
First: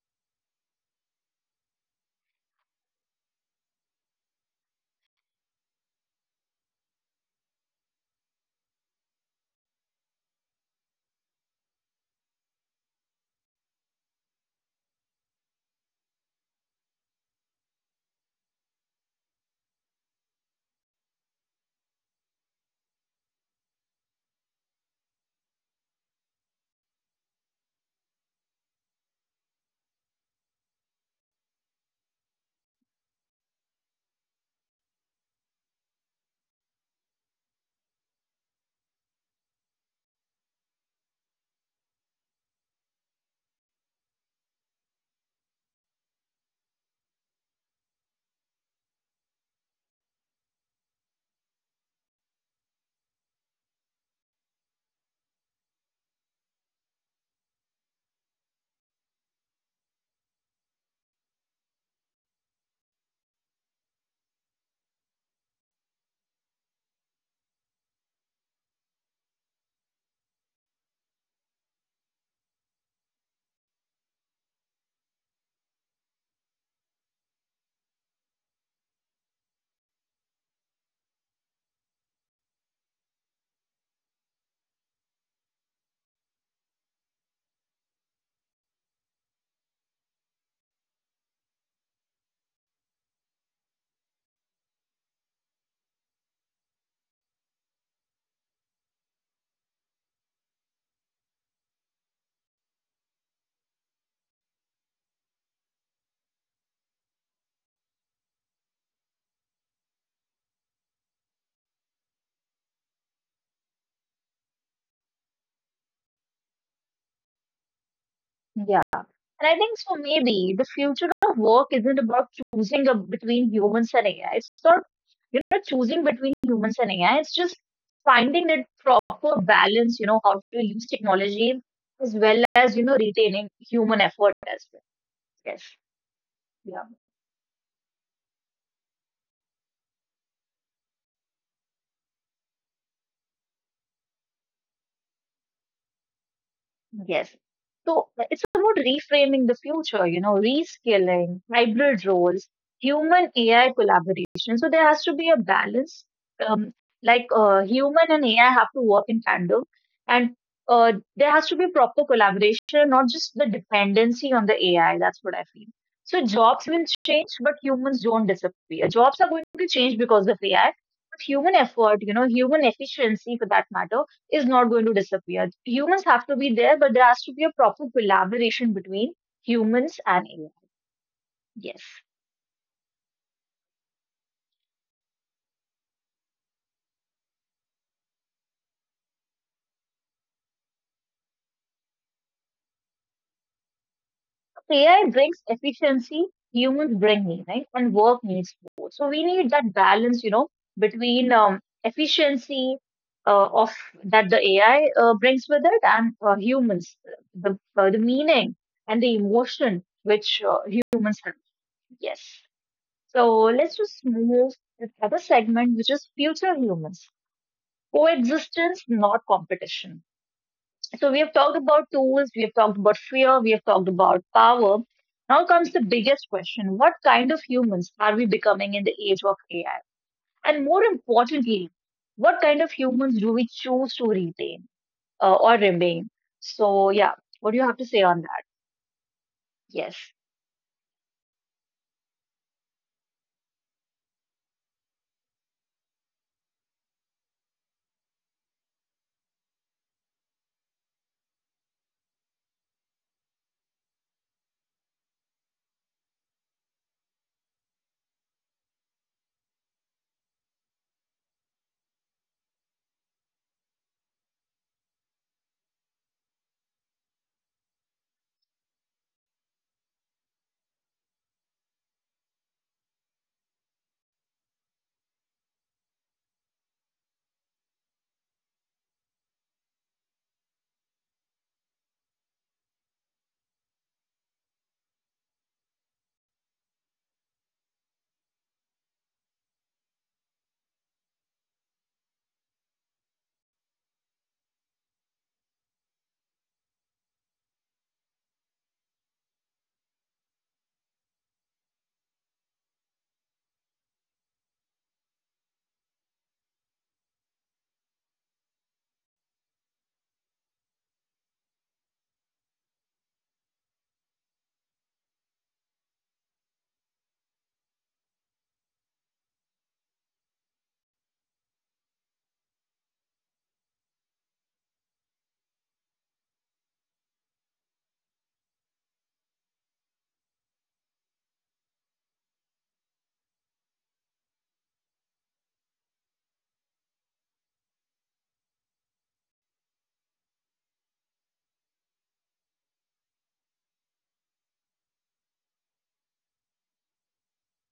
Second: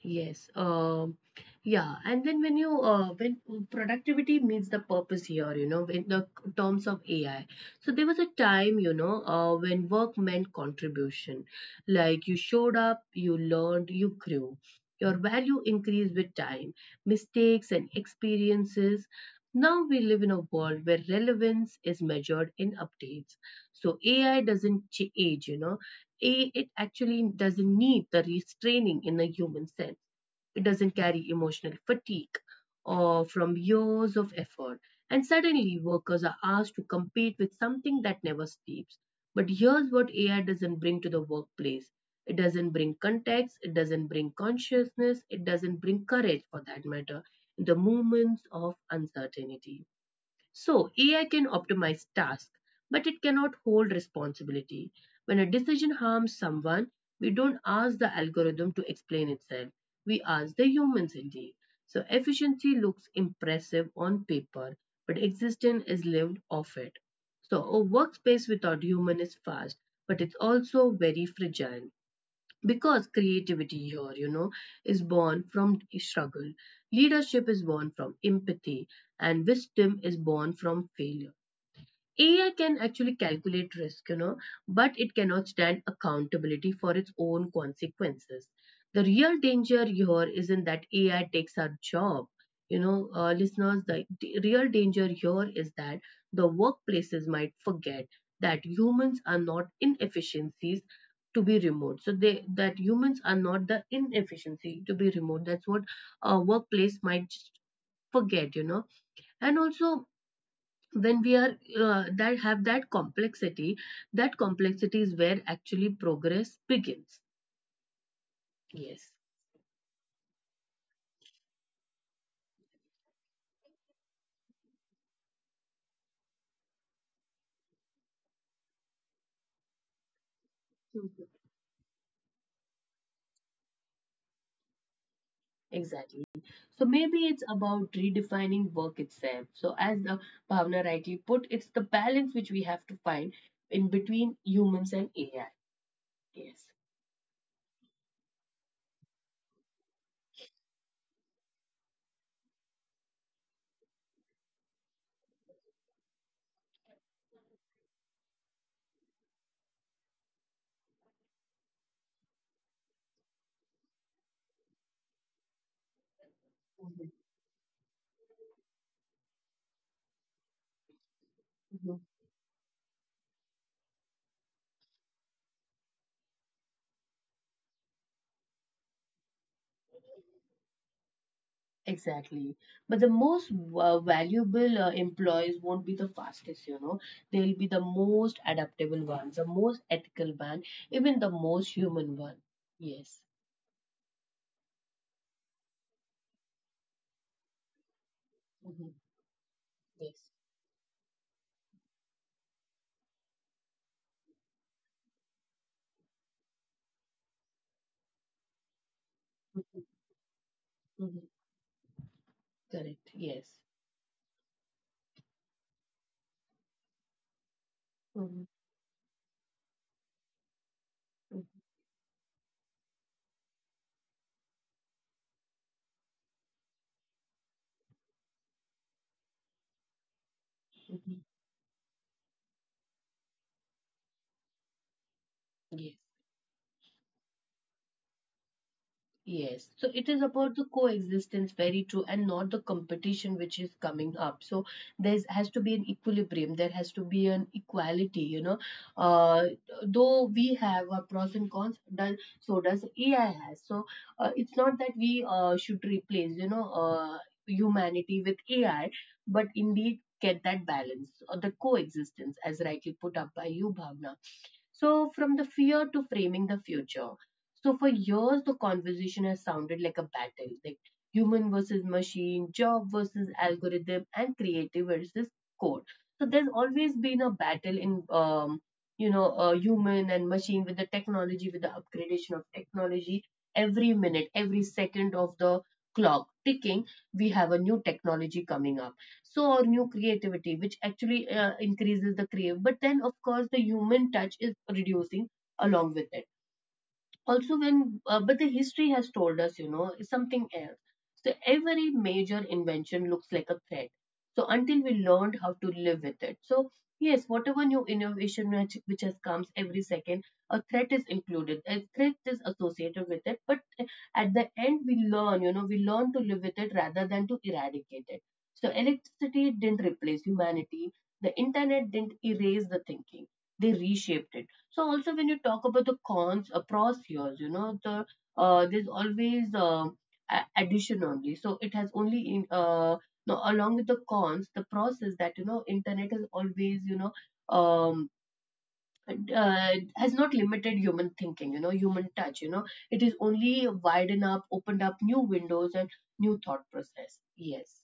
Yes. Yeah. And then when you when productivity meets the purpose here, in the terms of AI. So there was a time, when work meant contribution. Like you showed up, you learned, you grew. Your value increased with time, mistakes and experiences. Now we live in a world where relevance is measured in updates. So AI doesn't age. It actually doesn't need the restraining in a human sense. It doesn't carry emotional fatigue or from years of effort. And suddenly, workers are asked to compete with something that never sleeps. But here's what AI doesn't bring to the workplace: it doesn't bring context, it doesn't bring consciousness, it doesn't bring courage, for that matter, in the moments of uncertainty. So AI can optimize tasks, but it cannot hold responsibility. When a decision harms someone, we don't ask the algorithm to explain itself. We ask the humans indeed. So efficiency looks impressive on paper, but existence is lived off it. So a workspace without human is fast, but it's also very fragile because creativity here is born from struggle, leadership is born from empathy, and wisdom is born from failure. AI can actually calculate risk, but it cannot stand accountability for its own consequences. The real danger here isn't that AI takes our job, listeners. The real danger here is that the workplaces might forget that humans are not inefficiencies to be removed. So they that humans are not the inefficiency to be removed. That's what a workplace might just forget. And also when we are that have that complexity is where actually progress begins.
Yeah.
Yes.
And I think so maybe the future of work isn't about choosing a, between humans and AI. It's not, you know, choosing between humans and AI. It's just finding that proper balance, you know, how to use
Mhm.
technology as well as, you know, retaining human effort as well. Yes.
Exactly. So
Yeah.
maybe it's about redefining work itself. So as the Bhavna rightly put, it's the balance which we have to find in between humans and AI. Yes.
Yes. So it's about reframing the future, you know, reskilling, hybrid roles, human AI collaboration. So there has to be a balance. Um, like human and AI have to work in tandem, and there has to be proper collaboration, not just the dependency on the AI. That's what I feel. So jobs will
Mhm.
change, but humans don't disappear. Jobs are going to change because of AI, but human effort, you know, human efficiency for that matter is not going to disappear. Humans have to be there, but there has to be a proper collaboration between humans and AI. Yes.
Exactly. But the most valuable employees won't be the fastest. They'll be the most adaptable ones, the most ethical one, even the most human one. Yes.
AI brings efficiency, humans bring meaning, and work needs
Hmm.
both. So we need that
Yes.
balance, you know, between efficiency of that the AI brings with it and humans, the meaning and the
Hmm.
emotion which humans have. Yes.
Correct.
So
Yes.
let's just move to the other segment, which is future humans,
Hmm.
coexistence, not competition. So we have talked about tools, we have talked about fear, we have talked about power. Now comes the biggest question: what kind of humans are we becoming in the age of AI? And more importantly, what kind of humans do we choose to retain or
Hmm.
remain? So yeah, what do you have to say on that?
Yes, so it is
Yes.
about the coexistence, very true, and not the competition which is coming up. So there has to be an equilibrium, there has to be an equality. Uh, though we have our pros and cons, does so does AI has. So it's not that we should replace, humanity with AI, but indeed get that balance or the coexistence, as rightly put up by you, Bhavna. So, from the fear to framing the future. So, for years, the conversation has sounded like a battle like human versus machine, job versus algorithm, and creative versus code. So, there's always been a battle in, human and machine with the technology, with the upgradation of technology. Every minute, every second of the clock ticking, we have a new technology coming up. So or new creativity which actually increases the crave, but then of course the human touch is reducing along with it. Also when but the history has told us, you know, is something else. So every major invention looks like a threat, so until we learned how to live with it. So yes, whatever new innovation which has comes every second, a threat is included, a threat is associated with it, but at the end we learn, you know, we learn to live with it rather than to eradicate it. So electricity didn't replace humanity, the internet didn't erase the thinking, they reshaped it. So also when you talk about the cons across years, you know, there's always addition only. So it has only in no, along with the cons, the process that, you know, internet has always, you know, um, has not limited human thinking. You know, human touch. You know, it is only widened up, opened up new windows and new thought process. Yes.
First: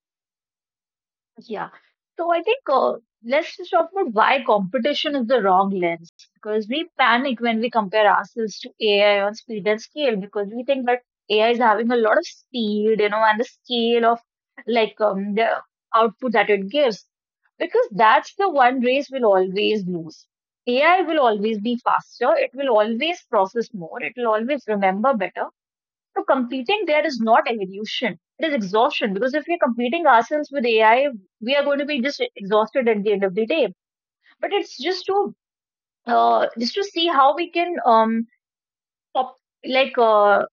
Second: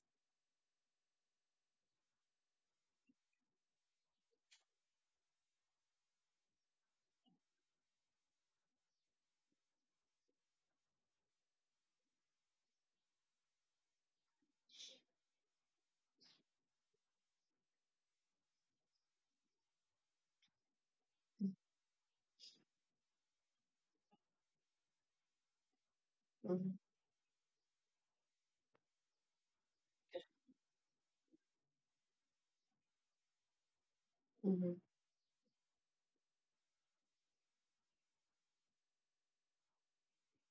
Yeah. So I think let's just talk about why competition is the wrong lens, because we panic when we compare ourselves to AI on speed and scale, because we think that AI is having a lot of speed, you know, and the scale of the output that it gives, because that's the one race we'll always lose. AI will always be faster. It will always process more. It will always remember better. So competing there is not evolution. It is exhaustion, because if we're competing ourselves with AI, we are going to be just exhausted at the end of the day. But
Hmm.
it's just to just to see how we can up, like uh,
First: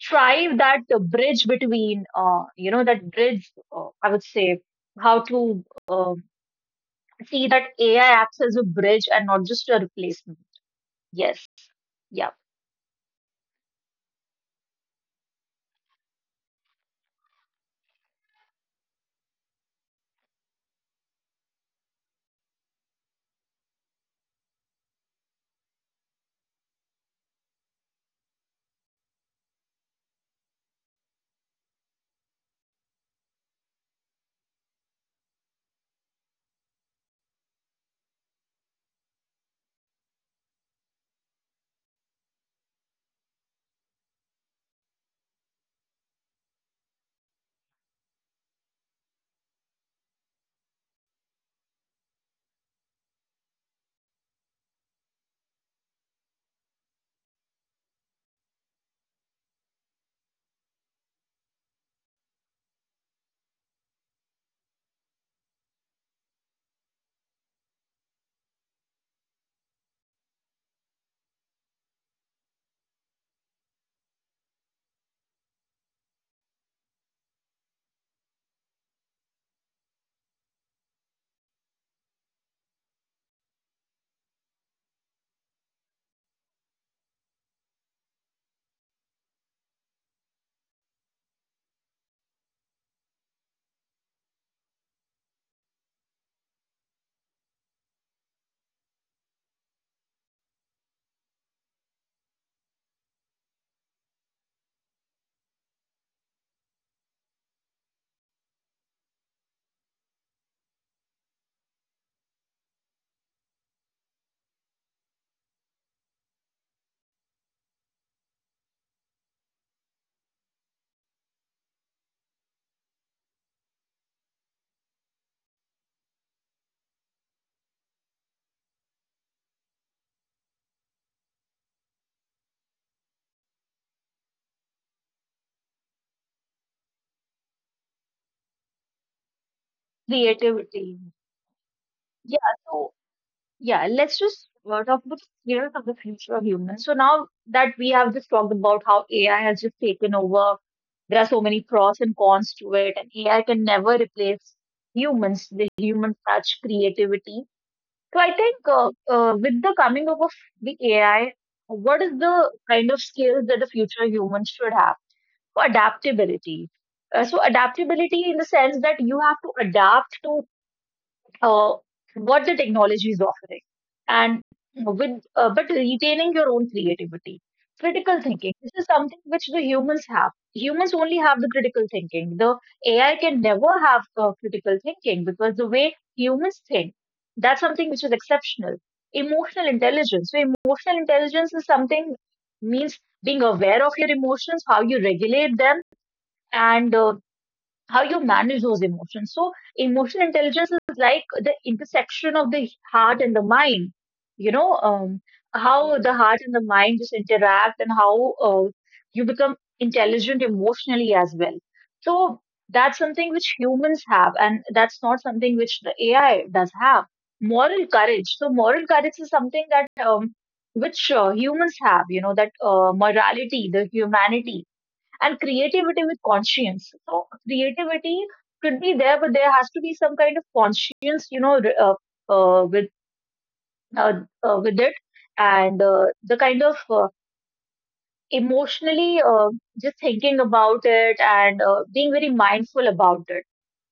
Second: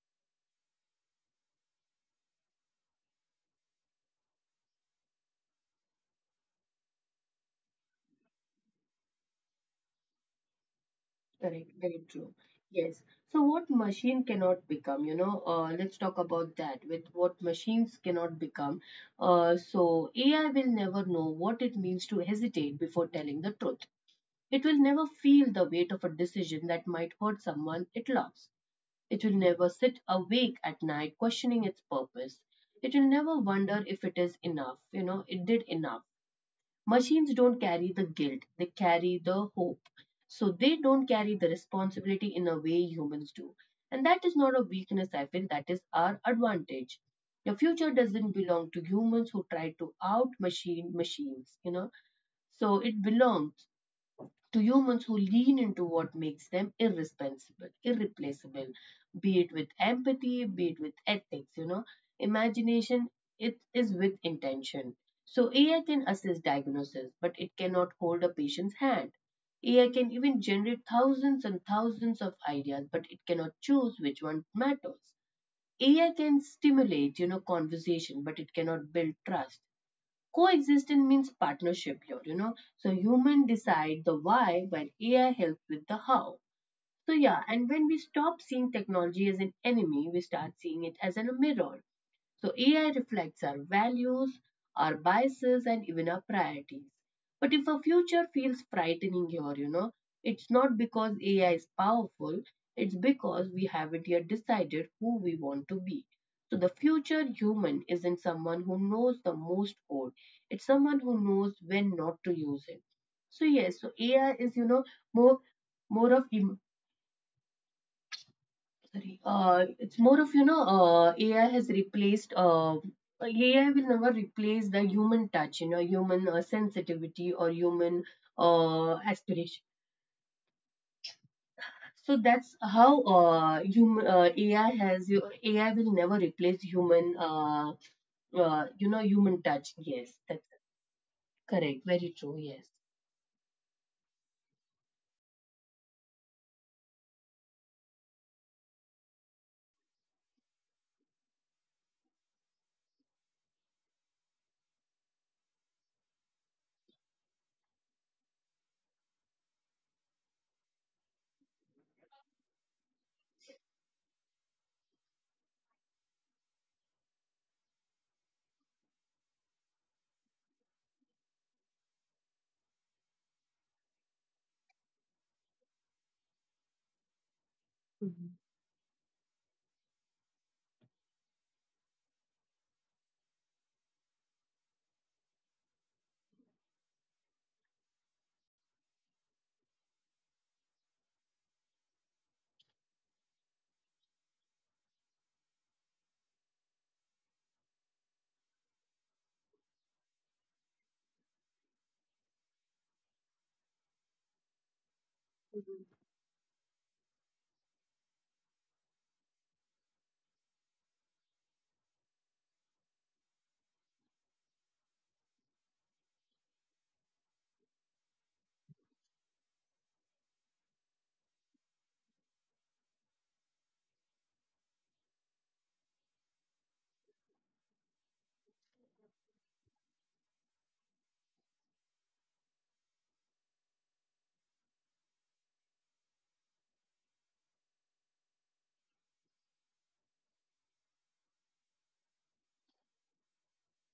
try that bridge between that bridge. I would say how to uh, see that AI acts as a bridge and not just a replacement. Yes,
Correct, very
yeah,
true. Yes. So, what machine cannot become? You know, let's talk about that with what machines cannot become. So, AI will never know what it means to hesitate before telling the truth. It will never feel the weight of a decision that might hurt someone it loves. It will never sit awake at night questioning its purpose. It will never wonder if it is enough, you know, it did enough. Machines don't carry the guilt, they carry the hope. So they don't carry the responsibility in a way humans do. And that is not a weakness, I feel, that is our advantage. The future doesn't belong to humans who try to out machine machines, you know. So it belongs to humans who lean into what makes them irresponsible, irreplaceable, be it with empathy, be it with ethics, you know, imagination, it is with intention. So AI can assist diagnosis, but it cannot hold a patient's hand. AI can even generate thousands and thousands of ideas, but it cannot choose which one matters. AI can stimulate, you know, conversation, but it cannot build trust. Coexistence means partnership here, you know. So human decide the why while AI helps with the how. So yeah, and when we stop seeing technology as an enemy, we start seeing it as a mirror. So AI reflects our values, our biases, and even our priorities. But if a future feels frightening here, you know, it's not because AI is powerful, it's because we haven't yet decided who we want to be. So the future human isn't someone who knows the most code. It's someone who knows when not to use it. So yes, so AI is, you know, more more of it's more of, AI has AI will never replace the human touch, you know, human sensitivity or human aspiration. So that's how human AI has, AI will never replace human, you know, human touch. Yes, that's
creativity.
correct. Very true.
Yeah,
Yes.
so. Yeah, let's just talk about fears of the future of humans. So now that we have just talked about how AI has just taken over, there are so many pros and cons to it, and AI can never replace humans, the human touch, creativity. So I think with the coming up of the AI, what is the kind of skills that the future humans should have? So adaptability. So adaptability in the sense that you have to adapt to uh, what the technology is offering, and with but retaining your own creativity. Critical
Mhm.
thinking, this is something which the humans have humans only have, the critical thinking. The AI can never have critical thinking, because the way humans think, that's something which is exceptional. Emotional intelligence, so emotional intelligence is something, means being aware of your emotions, how you regulate them, and how you manage those emotions. So emotional intelligence is like the intersection of the heart and the mind. You know, how the heart and the mind just interact and how you become intelligent emotionally as well. So that's something which humans have, and that's not something which the AI does have. Moral courage. So moral courage is something that which humans have. You know, that morality, the humanity, and creativity with conscience. So creativity could be there, but there has to be some kind of conscience, you know, uh, with with it, and the kind of emotionally just thinking about it and being very mindful about it.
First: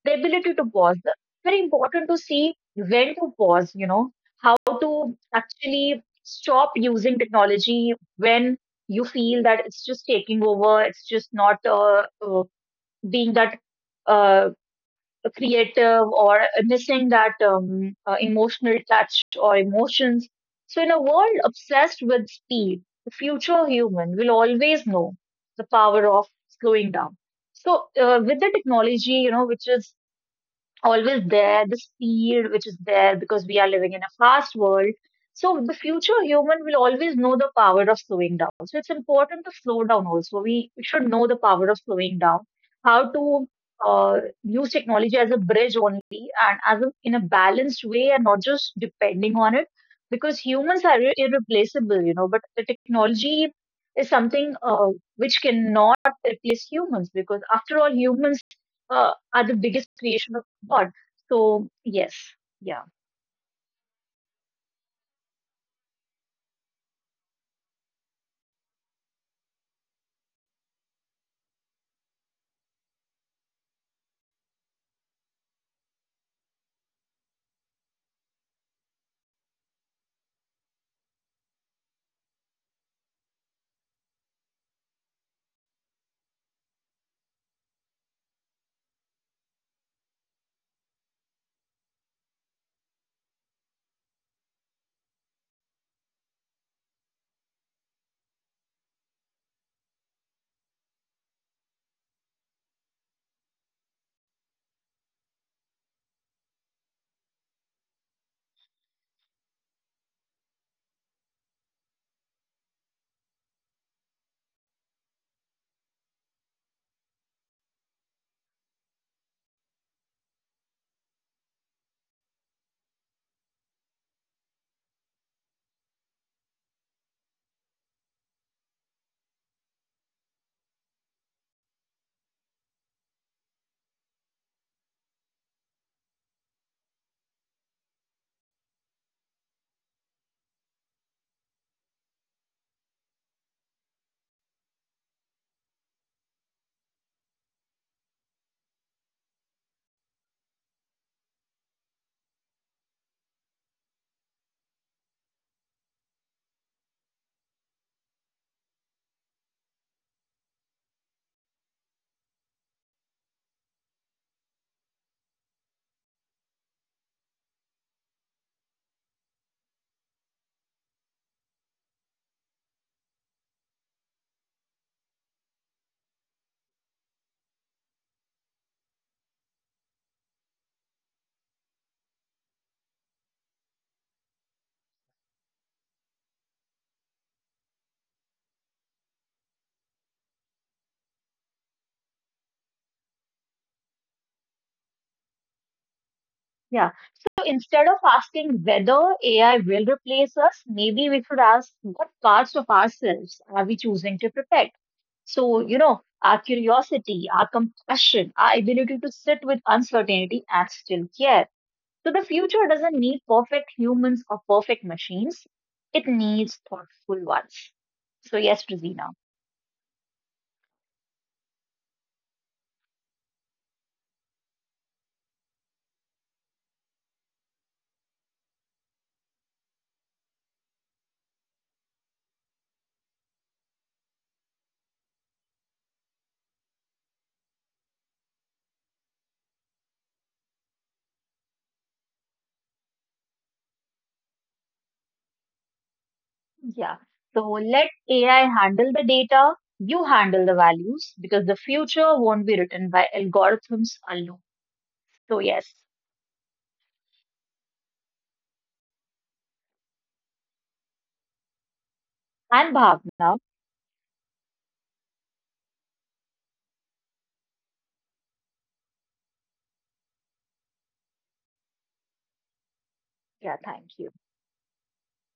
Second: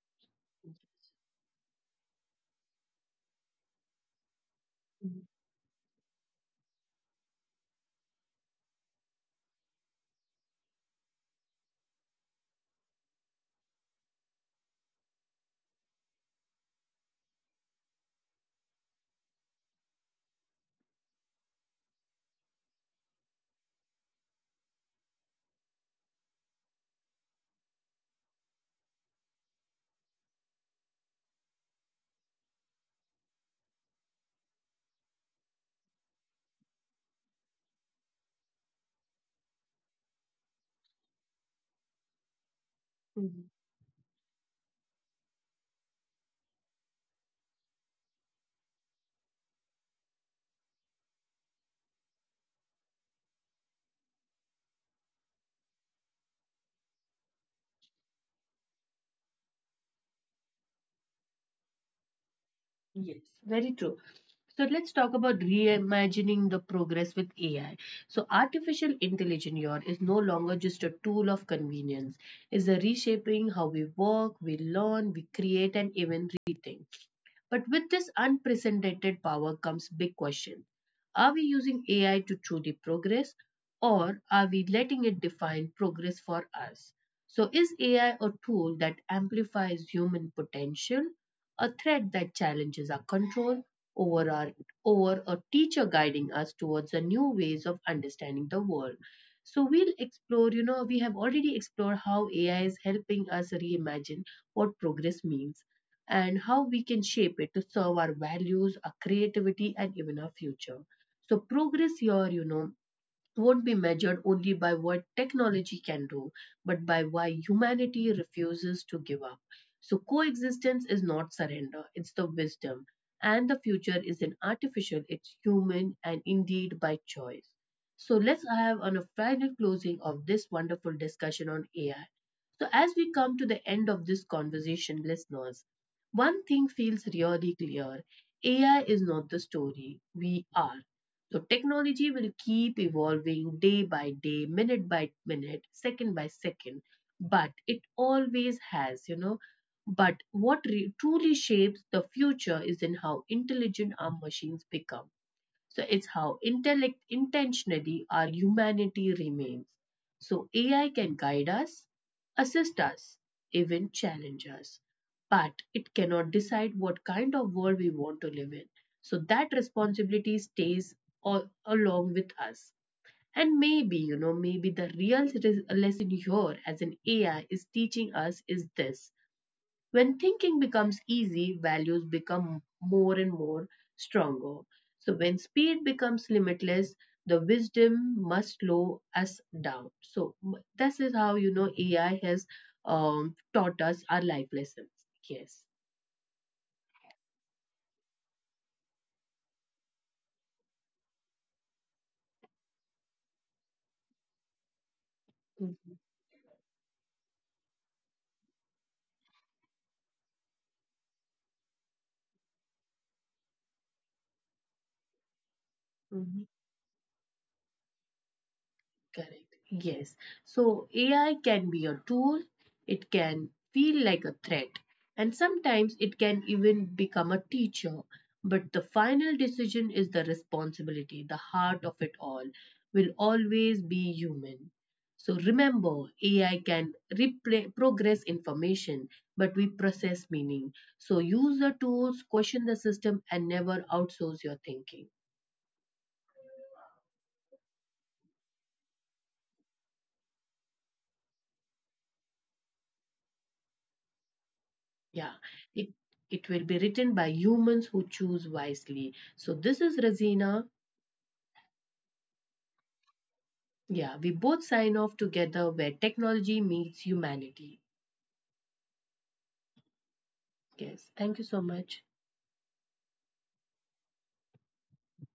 The ability to pause. Very important to see when to pause. You know, how to actually stop using technology when you feel that it's just taking over. It's just not uh, being that uh, creative, or missing that emotional touch or emotions. So in a world obsessed with speed, the future human will always know the power of slowing down. So with the technology, you know, which is always there, the speed which is there, because we are living in a fast world. So the future human will always know the power of slowing down. So it's important to slow down also. We should know the power of slowing down, how to
Mhm.
uh, use technology as a bridge only and as a, in a balanced way, and not just depending on it, because humans are irreplaceable, you know, but the technology is something which cannot replace humans, because after all, humans are the biggest creation of God. So yes, yeah,
Yes, very true. So let's talk about reimagining the progress with AI. So artificial intelligence here is no longer just a tool of convenience. It's a reshaping how we work, we learn, we create, and even rethink. But with this unprecedented power comes big question. Are we using AI to truly progress or are we letting it define progress for us? So is AI a tool that amplifies human potential, a threat that challenges our control over our over a teacher guiding us towards a new ways of understanding the world? So we'll explore, you know, we have already explored how AI is helping us reimagine what progress means and how we can shape it to serve our values, our creativity, and even our future. So progress here, you know, won't be measured only by what technology can do, but by why humanity refuses to give up. So, coexistence is not surrender, it's the wisdom. And the future isn't artificial, it's human and indeed by choice. So, let's have on a final closing of this wonderful discussion on AI. So, as we come to the end of this conversation, listeners, one thing feels really clear. AI is not the story, we are. So technology will keep evolving day by day, minute by minute, second by second, but it always has, you know. But what truly shapes the future is in how intelligent our machines become, so it's how intellect intentionally our humanity remains. So AI can guide us, assist us, even challenge us, but it cannot decide what kind of world we want to live in. So that responsibility stays all, along with us. And maybe, you know, maybe the real lesson here as an AI is teaching us is this. When thinking becomes easy, values become more and more stronger. So when speed becomes limitless, the wisdom must slow us down. So this is how, you know, AI has taught us our life lessons. Yes.
yeah. So instead of asking whether AI will replace us, maybe we should ask, what parts of ourselves are we choosing to protect? So, you
Mhm.
know, our curiosity, our compassion, our ability to sit with uncertainty and still care. So the future doesn't need perfect humans or perfect machines, it
Mhm.
needs thoughtful ones. So yes, Rosina.
Correct. Yes. So AI can be a tool, it can feel like a threat, and sometimes it can even become a teacher. But the final decision is the responsibility, the heart of it all will always be human. So remember, AI can progress information, but we process meaning. So use the tools, question the system, and never outsource your thinking.
Yeah. So let AI handle the data, you handle the values, because the future won't be written by algorithms alone.
Yeah,
So yes.
it it will be written by humans who choose wisely. So this is Razina.
And Bhavna,
Yeah, we both sign off together where technology meets humanity. Yes, thank you so much.
yeah, thank you.